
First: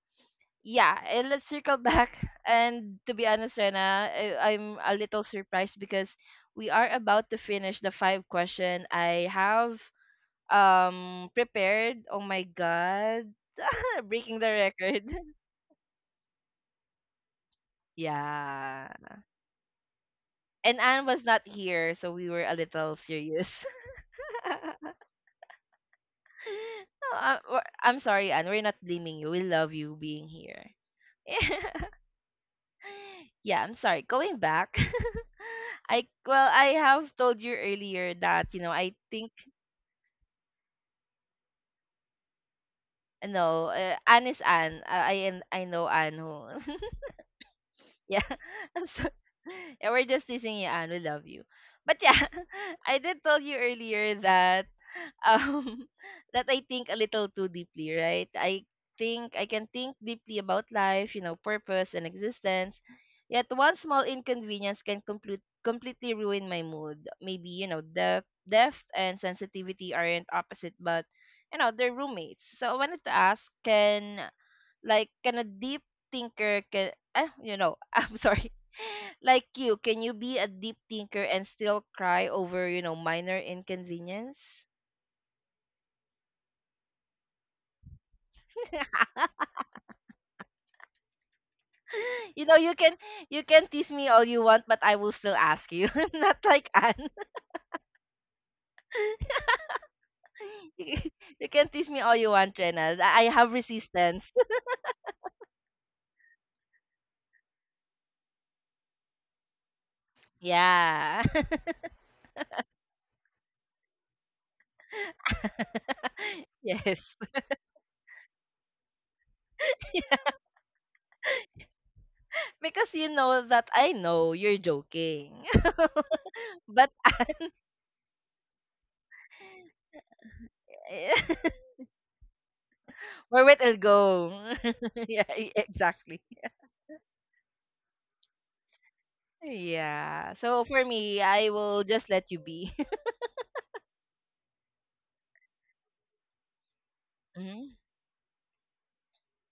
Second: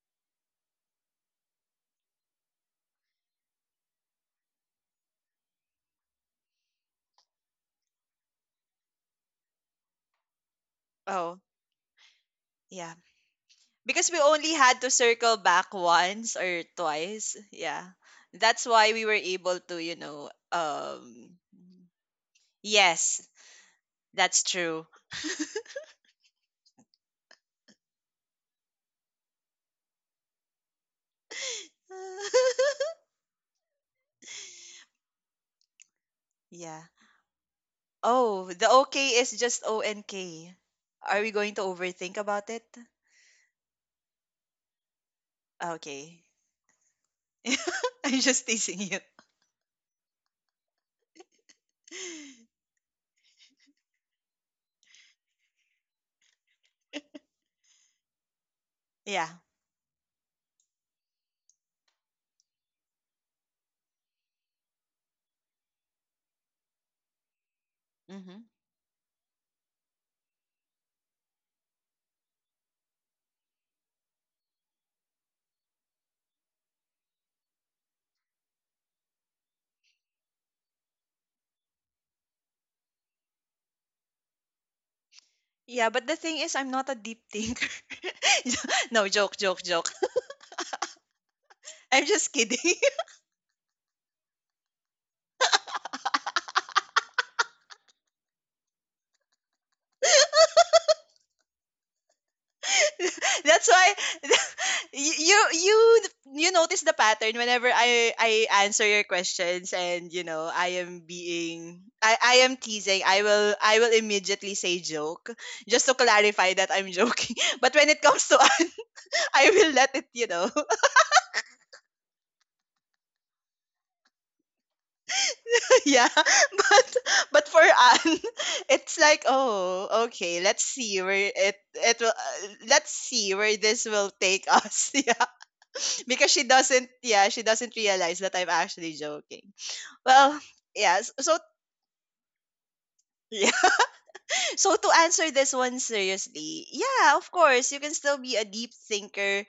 Speaker 1: yeah, and let's circle back. And to be honest, Rena, I'm a little surprised because we are about to finish the five question I have
Speaker 2: Oh.
Speaker 1: prepared. Oh my
Speaker 2: Yeah.
Speaker 1: god.
Speaker 2: Because we
Speaker 1: Breaking the
Speaker 2: only had to
Speaker 1: record.
Speaker 2: circle back once or twice. Yeah. That's
Speaker 1: Yeah,
Speaker 2: why we were able to, you know,
Speaker 1: and Anne was not here, so we were a little
Speaker 2: yes,
Speaker 1: serious.
Speaker 2: that's true.
Speaker 1: No, I'm sorry, Anne. We're not blaming you. We love you being here. Yeah, I'm sorry. Going back, I
Speaker 2: yeah.
Speaker 1: have told you earlier that,
Speaker 2: Oh, the
Speaker 1: I
Speaker 2: OK
Speaker 1: think—
Speaker 2: is just ONK. Are we going to overthink about it?
Speaker 1: no, Anne is Anne. I know Anne
Speaker 2: Okay.
Speaker 1: who.
Speaker 2: I'm
Speaker 1: Yeah.
Speaker 2: just teasing
Speaker 1: I'm
Speaker 2: you.
Speaker 1: sorry. Yeah, we're just teasing you, Anne. We love you. But yeah, I did tell you earlier that um that I think a little too deeply, right? I
Speaker 2: Yeah.
Speaker 1: think I can think deeply about life, you know, purpose and existence. Yet one small inconvenience can completely ruin my mood. Maybe, you know, depth
Speaker 2: hmm
Speaker 1: depth and sensitivity aren't opposite, but they're roommates. So I wanted to ask, can, like, can a deep thinker can, I'm sorry like, you be a deep thinker and still cry over, minor inconvenience?
Speaker 2: Yeah, but the thing is, I'm not a deep thinker. no, joke, joke, joke. I'm just
Speaker 1: You know,
Speaker 2: kidding.
Speaker 1: you can tease me all you want, but I will still ask you. I'm not like Anne. you you can tease me all you want, Rena. I have
Speaker 2: That's why
Speaker 1: resistance.
Speaker 2: you you notice the pattern whenever I answer your questions and, you know, I am
Speaker 1: Yeah.
Speaker 2: being, I am teasing, I will immediately say joke just to clarify that I'm
Speaker 1: Yes.
Speaker 2: joking. But when it comes to Anne, I will let it, you know.
Speaker 1: Because you know that I know you're joking.
Speaker 2: yeah. But
Speaker 1: But
Speaker 2: but for Anne, it's like, "Oh, okay. Let's see where
Speaker 1: I—
Speaker 2: it it will, let's see
Speaker 1: Where
Speaker 2: where
Speaker 1: it will
Speaker 2: this will take
Speaker 1: go.
Speaker 2: us." Yeah.
Speaker 1: Yeah, exactly.
Speaker 2: because she doesn't, yeah, she doesn't realize that I'm actually joking. Well,
Speaker 1: Yeah. So for
Speaker 2: yeah,
Speaker 1: me,
Speaker 2: so
Speaker 1: I will just let you be.
Speaker 2: yeah. So to answer this one seriously, yeah, of course
Speaker 1: Mhm.
Speaker 2: you can still be a deep thinker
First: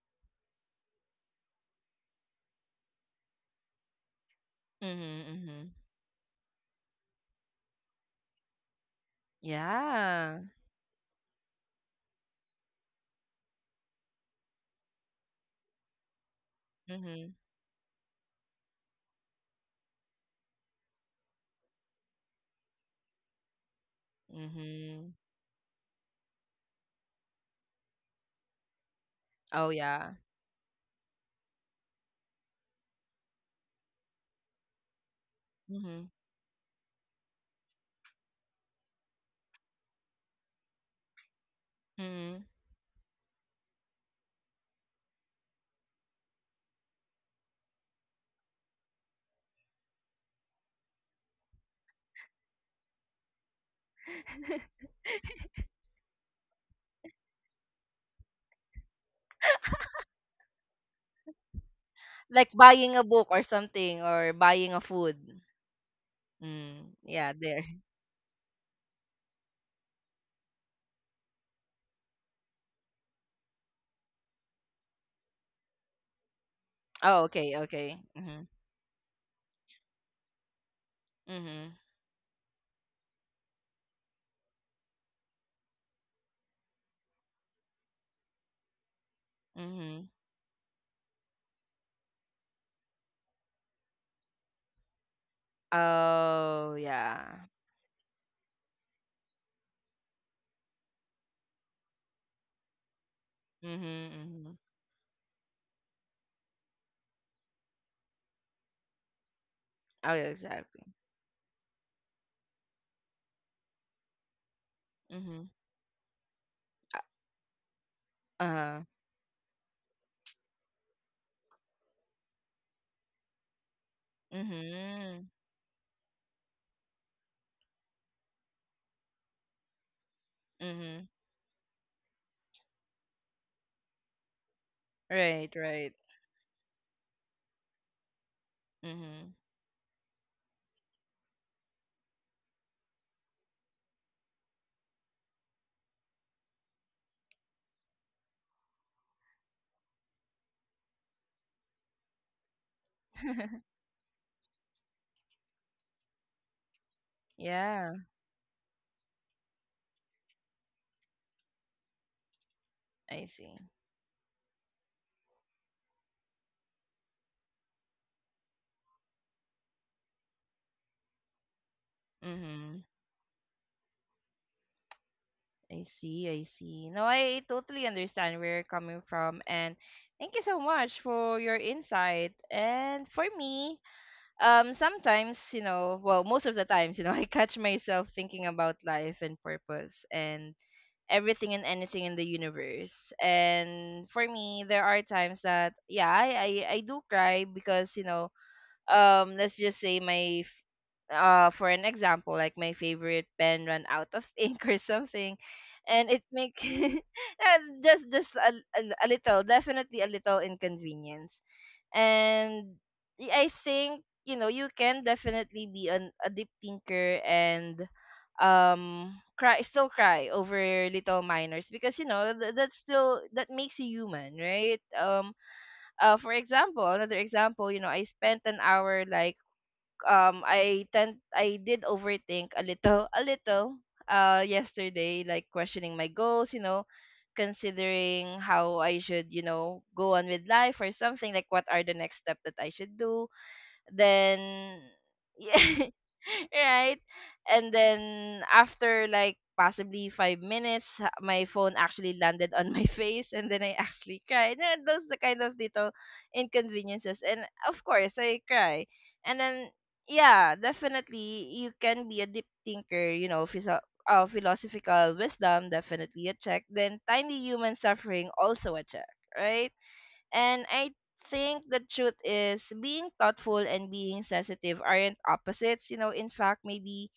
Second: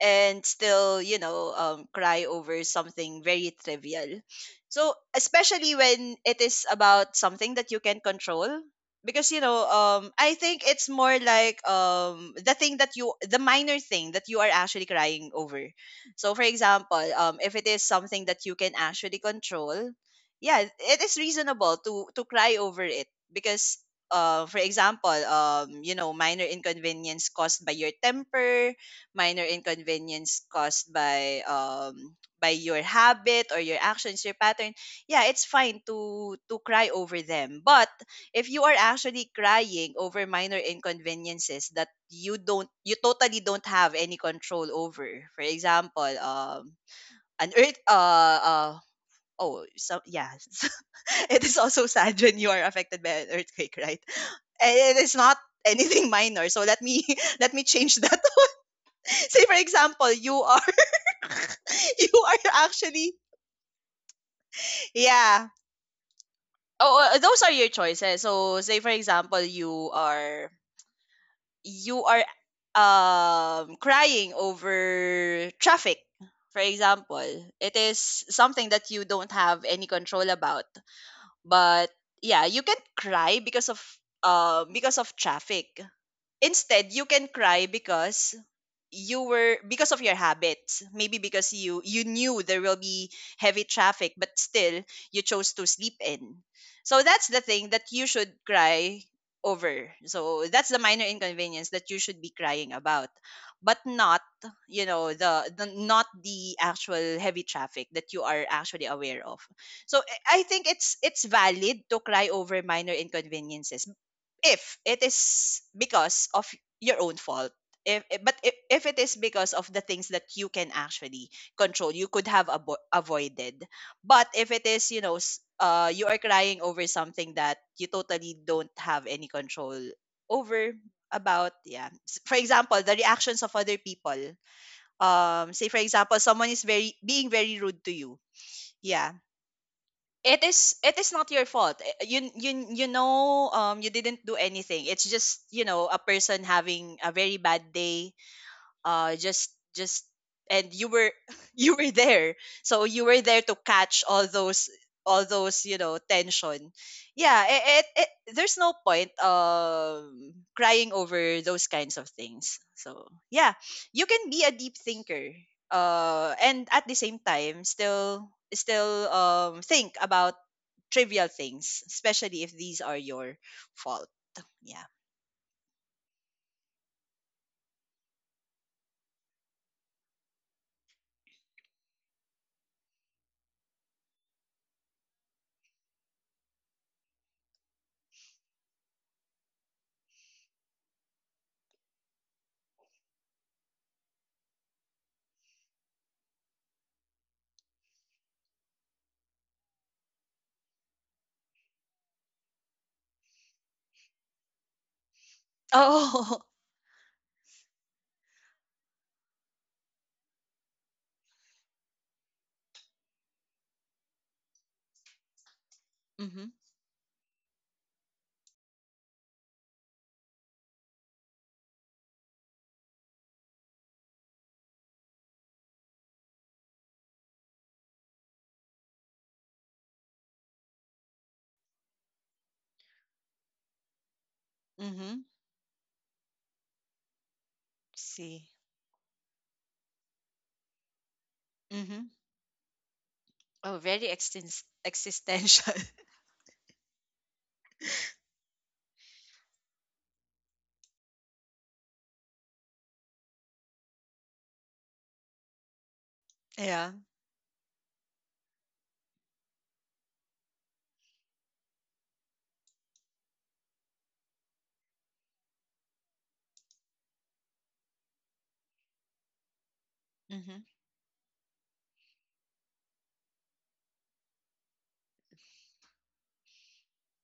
Speaker 2: and still, you know, cry over something very trivial. So,
Speaker 1: Mhm. Mhm.
Speaker 2: especially when it is about something that you can control, because, you know, I
Speaker 1: Yeah.
Speaker 2: think it's more like, the thing that you, the minor thing that you are actually crying over. So, for example,
Speaker 1: Mhm.
Speaker 2: if it is something that you can actually control, yeah, it is reasonable to cry over it because, for example,
Speaker 1: Mhm.
Speaker 2: you know, minor inconvenience caused by your temper, minor
Speaker 1: Oh yeah.
Speaker 2: inconvenience caused by your habit or your actions, your pattern. Yeah, it's fine
Speaker 1: Mhm.
Speaker 2: to cry over them. But if you are actually crying over minor inconveniences that you
Speaker 1: Mhm.
Speaker 2: don't, you totally don't have any control over, for example, an earth uh oh, so yeah, it is also sad when you are affected by an earthquake, right? And it is not anything minor, so let me let me change that. Say for example, you are you
Speaker 1: like
Speaker 2: are
Speaker 1: buying a
Speaker 2: actually
Speaker 1: book or something or buying a food.
Speaker 2: yeah.
Speaker 1: Mm,
Speaker 2: Oh,
Speaker 1: yeah,
Speaker 2: those are
Speaker 1: there.
Speaker 2: your choices. So say for example, you are crying over traffic. For
Speaker 1: Oh,
Speaker 2: example,
Speaker 1: okay,
Speaker 2: it
Speaker 1: okay.
Speaker 2: is
Speaker 1: Mhm.
Speaker 2: something that you don't have any control about.
Speaker 1: Mhm.
Speaker 2: But yeah, you can cry because of, because of traffic. Instead, you can cry because you were, because of
Speaker 1: Mhm.
Speaker 2: your habits, maybe because you knew there will be heavy traffic but still you chose to sleep in.
Speaker 1: Oh
Speaker 2: So that's the
Speaker 1: yeah.
Speaker 2: thing that you should cry over. So that's the minor inconvenience that you should be crying about, but
Speaker 1: Mhm.
Speaker 2: not,
Speaker 1: Mhm.
Speaker 2: you know, the not the actual heavy traffic that you are actually aware of. So
Speaker 1: Oh
Speaker 2: i
Speaker 1: yeah,
Speaker 2: I think
Speaker 1: exactly.
Speaker 2: it's valid to cry over minor inconveniences if it
Speaker 1: Mhm.
Speaker 2: is because of your
Speaker 1: Uh,
Speaker 2: own fault. But if
Speaker 1: uh-huh.
Speaker 2: it is because of the things that you can actually control, you could have avoided. But if it is, you know,
Speaker 1: Mhm.
Speaker 2: you are crying over something that you totally don't have any control over
Speaker 1: Mhm.
Speaker 2: about. Yeah, for example the reactions of other people.
Speaker 1: Right,
Speaker 2: Say for
Speaker 1: right.
Speaker 2: example someone is, very being very rude to you, yeah,
Speaker 1: Mm-hmm.
Speaker 2: it is, it is not your fault. Eh, you know, you didn't do anything. It's just, you know, a person having a very bad day, just and you were you were there, so you were there to catch all those, all those, you know, tension. Yeah, it, it,
Speaker 1: Yeah,
Speaker 2: it there's no point crying over those kinds of things. So
Speaker 1: I
Speaker 2: yeah,
Speaker 1: see.
Speaker 2: you can be a deep thinker, uh, and at the same time still think about trivial things, especially if
Speaker 1: Mm-hmm.
Speaker 2: these are your fault. Yeah.
Speaker 1: I see, I see. No, I totally understand where you're coming from, and thank you so much for your insight. And for me, sometimes, well, most of the times, I catch myself thinking about life and purpose and everything and anything in the universe. And for me, there are times that yeah, I do cry because, let's just say my for an example, like my favorite pen ran out of ink or something, and it
Speaker 2: Oh.
Speaker 1: make just a little, definitely a little inconvenience. And I think, you can definitely be an a deep
Speaker 2: mhm
Speaker 1: thinker and cry still cry over little minors because that's still, that makes you human, right. For example, another example, I spent an hour, like, I did overthink a little,
Speaker 2: mhm
Speaker 1: yesterday, like questioning my goals, considering
Speaker 2: see
Speaker 1: how I should, go on with life or something, like what are the
Speaker 2: mhm
Speaker 1: next step that I should do.
Speaker 2: Oh, very extens-
Speaker 1: Then
Speaker 2: existential.
Speaker 1: yeah, right? And then after like possibly 5 minutes, my phone actually landed on my face, and then I actually cried. And those the kind of little
Speaker 2: yeah.
Speaker 1: inconveniences, and of course I cry. And then yeah, definitely you can be a deep thinker, you know, philosophical wisdom, definitely a check. Then tiny human suffering, also a check, right?
Speaker 2: Mm-hmm.
Speaker 1: And I think the truth is being thoughtful and being sensitive aren't opposites. You know, in fact, maybe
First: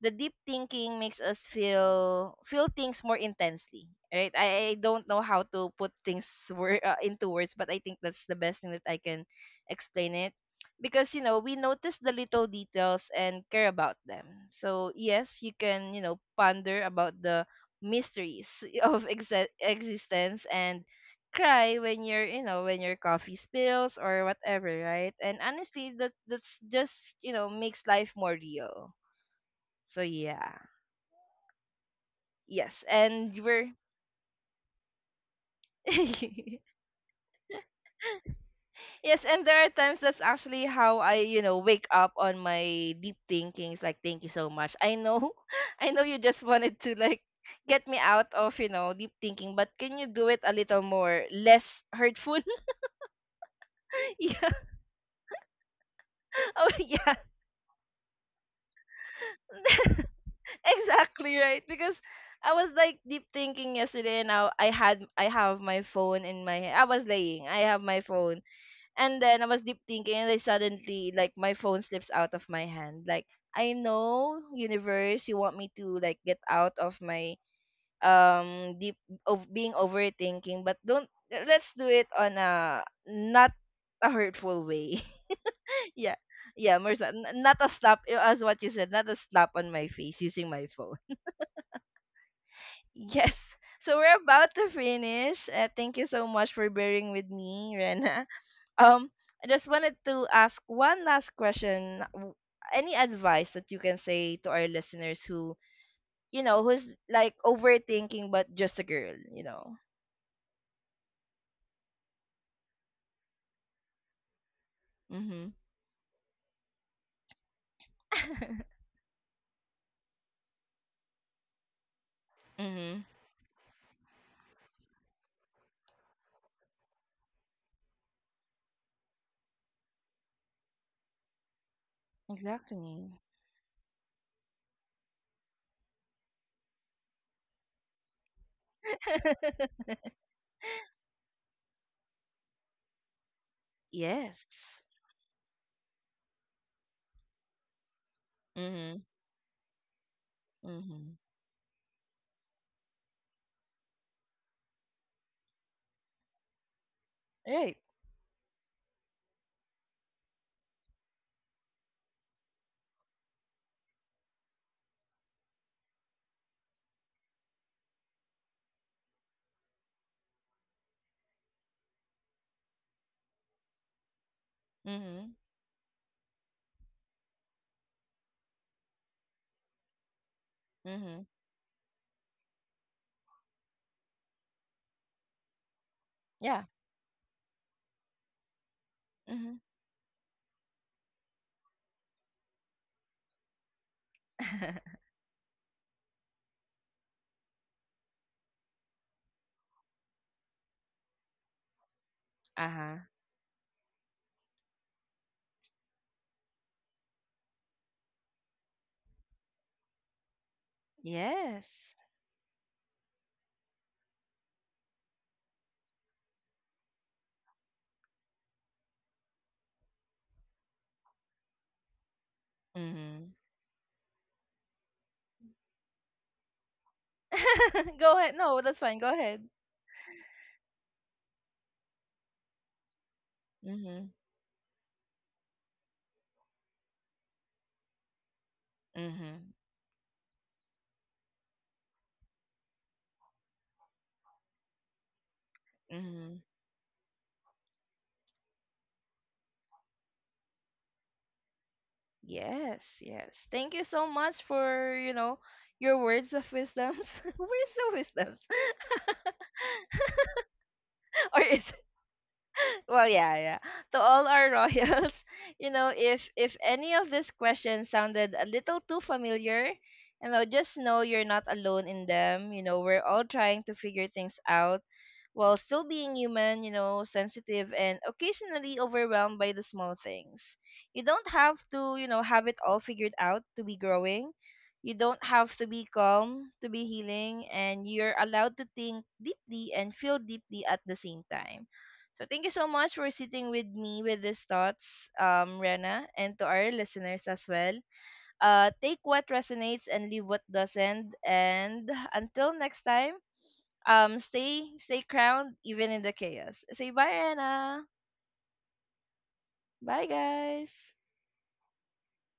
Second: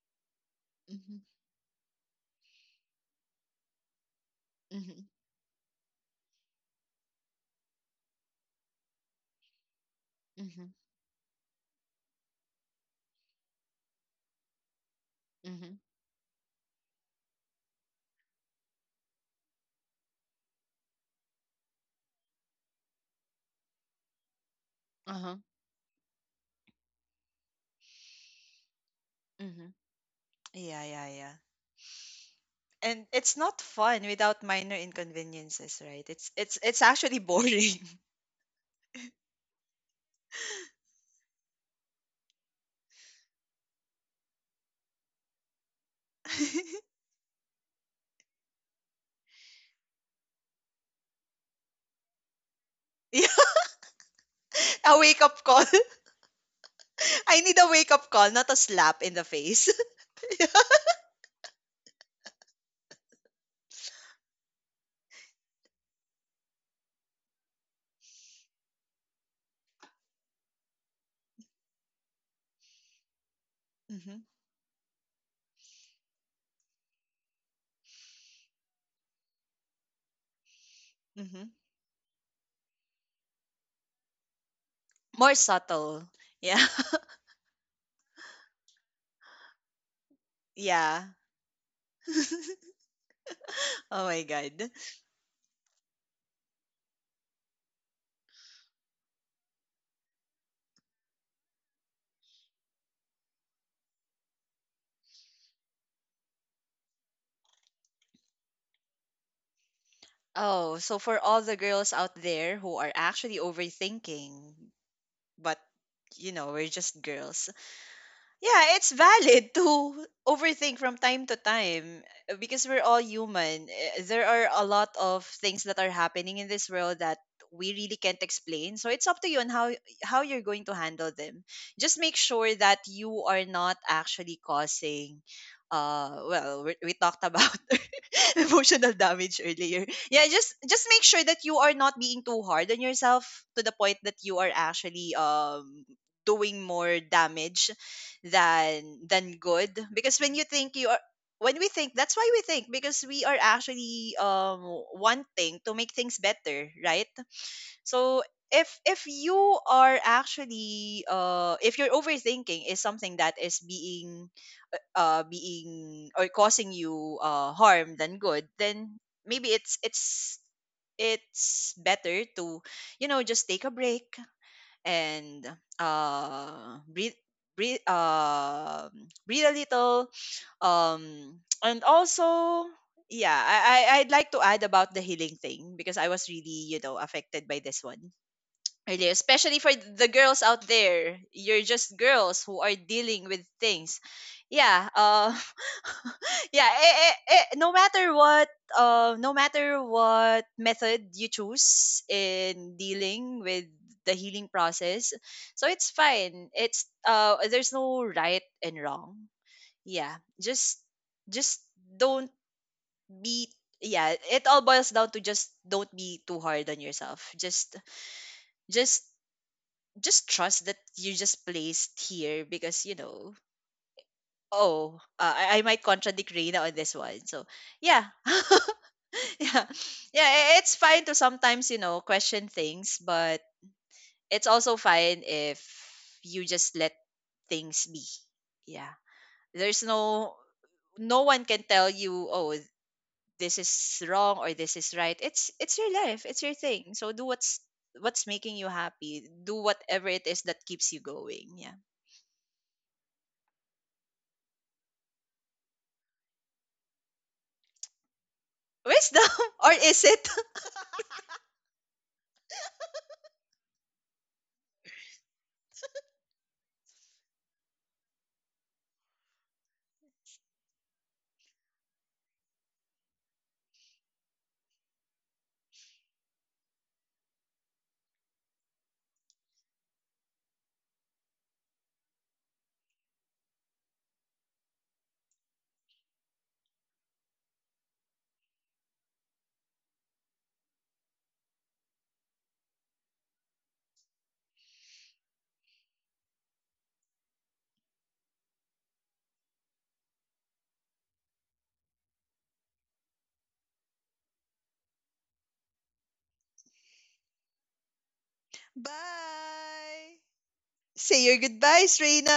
Speaker 1: the deep thinking
Speaker 2: Mm-hmm.
Speaker 1: makes us feel things more intensely, right. I don't
Speaker 2: Mm-hmm.
Speaker 1: know how to put things into words, but I think that's the best thing that I can explain it.
Speaker 2: hmm
Speaker 1: Because, you know, we notice the little details and care about them. So yes, you
Speaker 2: hmm
Speaker 1: can, you know, ponder about the mysteries of existence and cry when your you know when your coffee spills or whatever, right.
Speaker 2: Uh-huh.
Speaker 1: And honestly, that's just, you know, makes life more real.
Speaker 2: hmm
Speaker 1: So yeah.
Speaker 2: Yeah, yeah, yeah.
Speaker 1: Yes,
Speaker 2: And it's
Speaker 1: and
Speaker 2: not
Speaker 1: we're—
Speaker 2: fun without minor inconveniences, right? It's it's it's actually boring.
Speaker 1: Yes, and there are times that's actually how I, you know, wake up on my deep thinkings, like thank you so much. I know I know you just wanted to like get me out of, you know, deep thinking, but can you do it a little more less hurtful?
Speaker 2: yeah,
Speaker 1: Yeah.
Speaker 2: a wake up call.
Speaker 1: Oh yeah.
Speaker 2: I need a wake up call, not a slap in the face.
Speaker 1: Exactly, right. Because I was like deep thinking yesterday, and now I had I have my phone in my hand. I was laying. I have my phone. And then I was deep thinking and I suddenly, like, my phone slips out of my hand. Like, I
Speaker 2: mm-hmm.
Speaker 1: know, universe, you want me to like get out of my deep of being overthinking, but don't—
Speaker 2: Mm-hmm.
Speaker 1: let's do it on a not a hurtful way.
Speaker 2: More subtle.
Speaker 1: Yeah.
Speaker 2: Yeah.
Speaker 1: Yeah, Marissa, not a slap as what you said, not a slap on my face using my phone.
Speaker 2: yeah.
Speaker 1: Yes. So
Speaker 2: Oh
Speaker 1: we're
Speaker 2: my
Speaker 1: about to
Speaker 2: god.
Speaker 1: finish. Thank you so much for bearing with me, Rena. Um, I just wanted to ask one last question. Any advice that you can say to our listeners who, who's like overthinking but just a girl, you know?
Speaker 2: Oh, so for all the girls out there who are actually overthinking,
Speaker 1: Mm-hmm.
Speaker 2: but you know we're just girls, yeah, it's valid to overthink from time to time, because we're
Speaker 1: Mm-hmm.
Speaker 2: all human. There are a lot of things that are happening in this world that we really can't explain. So it's up to you on how you're going to handle them. Just make sure that
Speaker 1: Exactly.
Speaker 2: you are not actually causing, uh, well, we talked about emotional damage earlier. Yeah, just make sure that you are not being too hard on yourself to the point that you are
Speaker 1: Yes.
Speaker 2: actually, doing more damage
Speaker 1: Mm-hmm.
Speaker 2: than good. Because when you think you are,
Speaker 1: Mm-hmm.
Speaker 2: when we think, that's why we think, because we are actually, wanting to make things better, right?
Speaker 1: Right.
Speaker 2: So if you are actually, if your overthinking is something that is being, being or causing you, uh, harm than good, then maybe it's better to, you know, just take a break
Speaker 1: Mm-hmm.
Speaker 2: and, uh, breathe, breathe uh, breathe a little,
Speaker 1: Mm-hmm.
Speaker 2: um and also, yeah, I'd like to add about the healing thing because I was
Speaker 1: Yeah.
Speaker 2: really, you know, affected by this one earlier,
Speaker 1: Mm-hmm.
Speaker 2: especially for the girls out there. You're just girls who are dealing with things. Yeah, yeah. No matter what, no matter what method you choose in
Speaker 1: Uh-huh.
Speaker 2: dealing with the healing process, so it's fine. It's, there's no right and wrong. Yeah, just just
Speaker 1: Yes.
Speaker 2: don't be. Yeah, it all boils down to just don't be too hard on yourself. Just just trust that you just placed here because you
Speaker 1: Mm-hmm.
Speaker 2: know, oh, I might contradict Reina on this one. So yeah,
Speaker 1: Go ahead. No, that's fine. Go ahead.
Speaker 2: yeah yeah it's fine to sometimes, you know, question things, but
Speaker 1: Mm-hmm.
Speaker 2: it's also fine if you just let things be. Yeah,
Speaker 1: Mm-hmm.
Speaker 2: there's no, no one can tell you, oh, this is wrong or this is right. It's your life,
Speaker 1: Mm-hmm.
Speaker 2: it's your thing. So do what's making you happy. Do whatever it is that keeps you going. Yeah.
Speaker 1: Yes, yes. Thank you so much for, you know, your words of wisdoms. Words of wisdoms.
Speaker 2: Wisdom? Or is it?
Speaker 1: Or is— well, yeah, to all our royals. You know, if any of these questions sounded a little too familiar, just know you're not alone in them. We're all trying to figure things out while still being human, sensitive and occasionally overwhelmed by the small things. You don't have to, have it all figured out to be growing. You don't have to be calm to be healing, and you're allowed to think deeply and feel deeply at the same time. So thank you so much for sitting with me with these thoughts, Rena, and to our listeners as well. Take what resonates and leave what doesn't. And until next time, stay crowned even in the chaos. Say bye, Rena.
Speaker 2: Bye!
Speaker 1: Bye, guys.
Speaker 2: Say your goodbyes, Reina!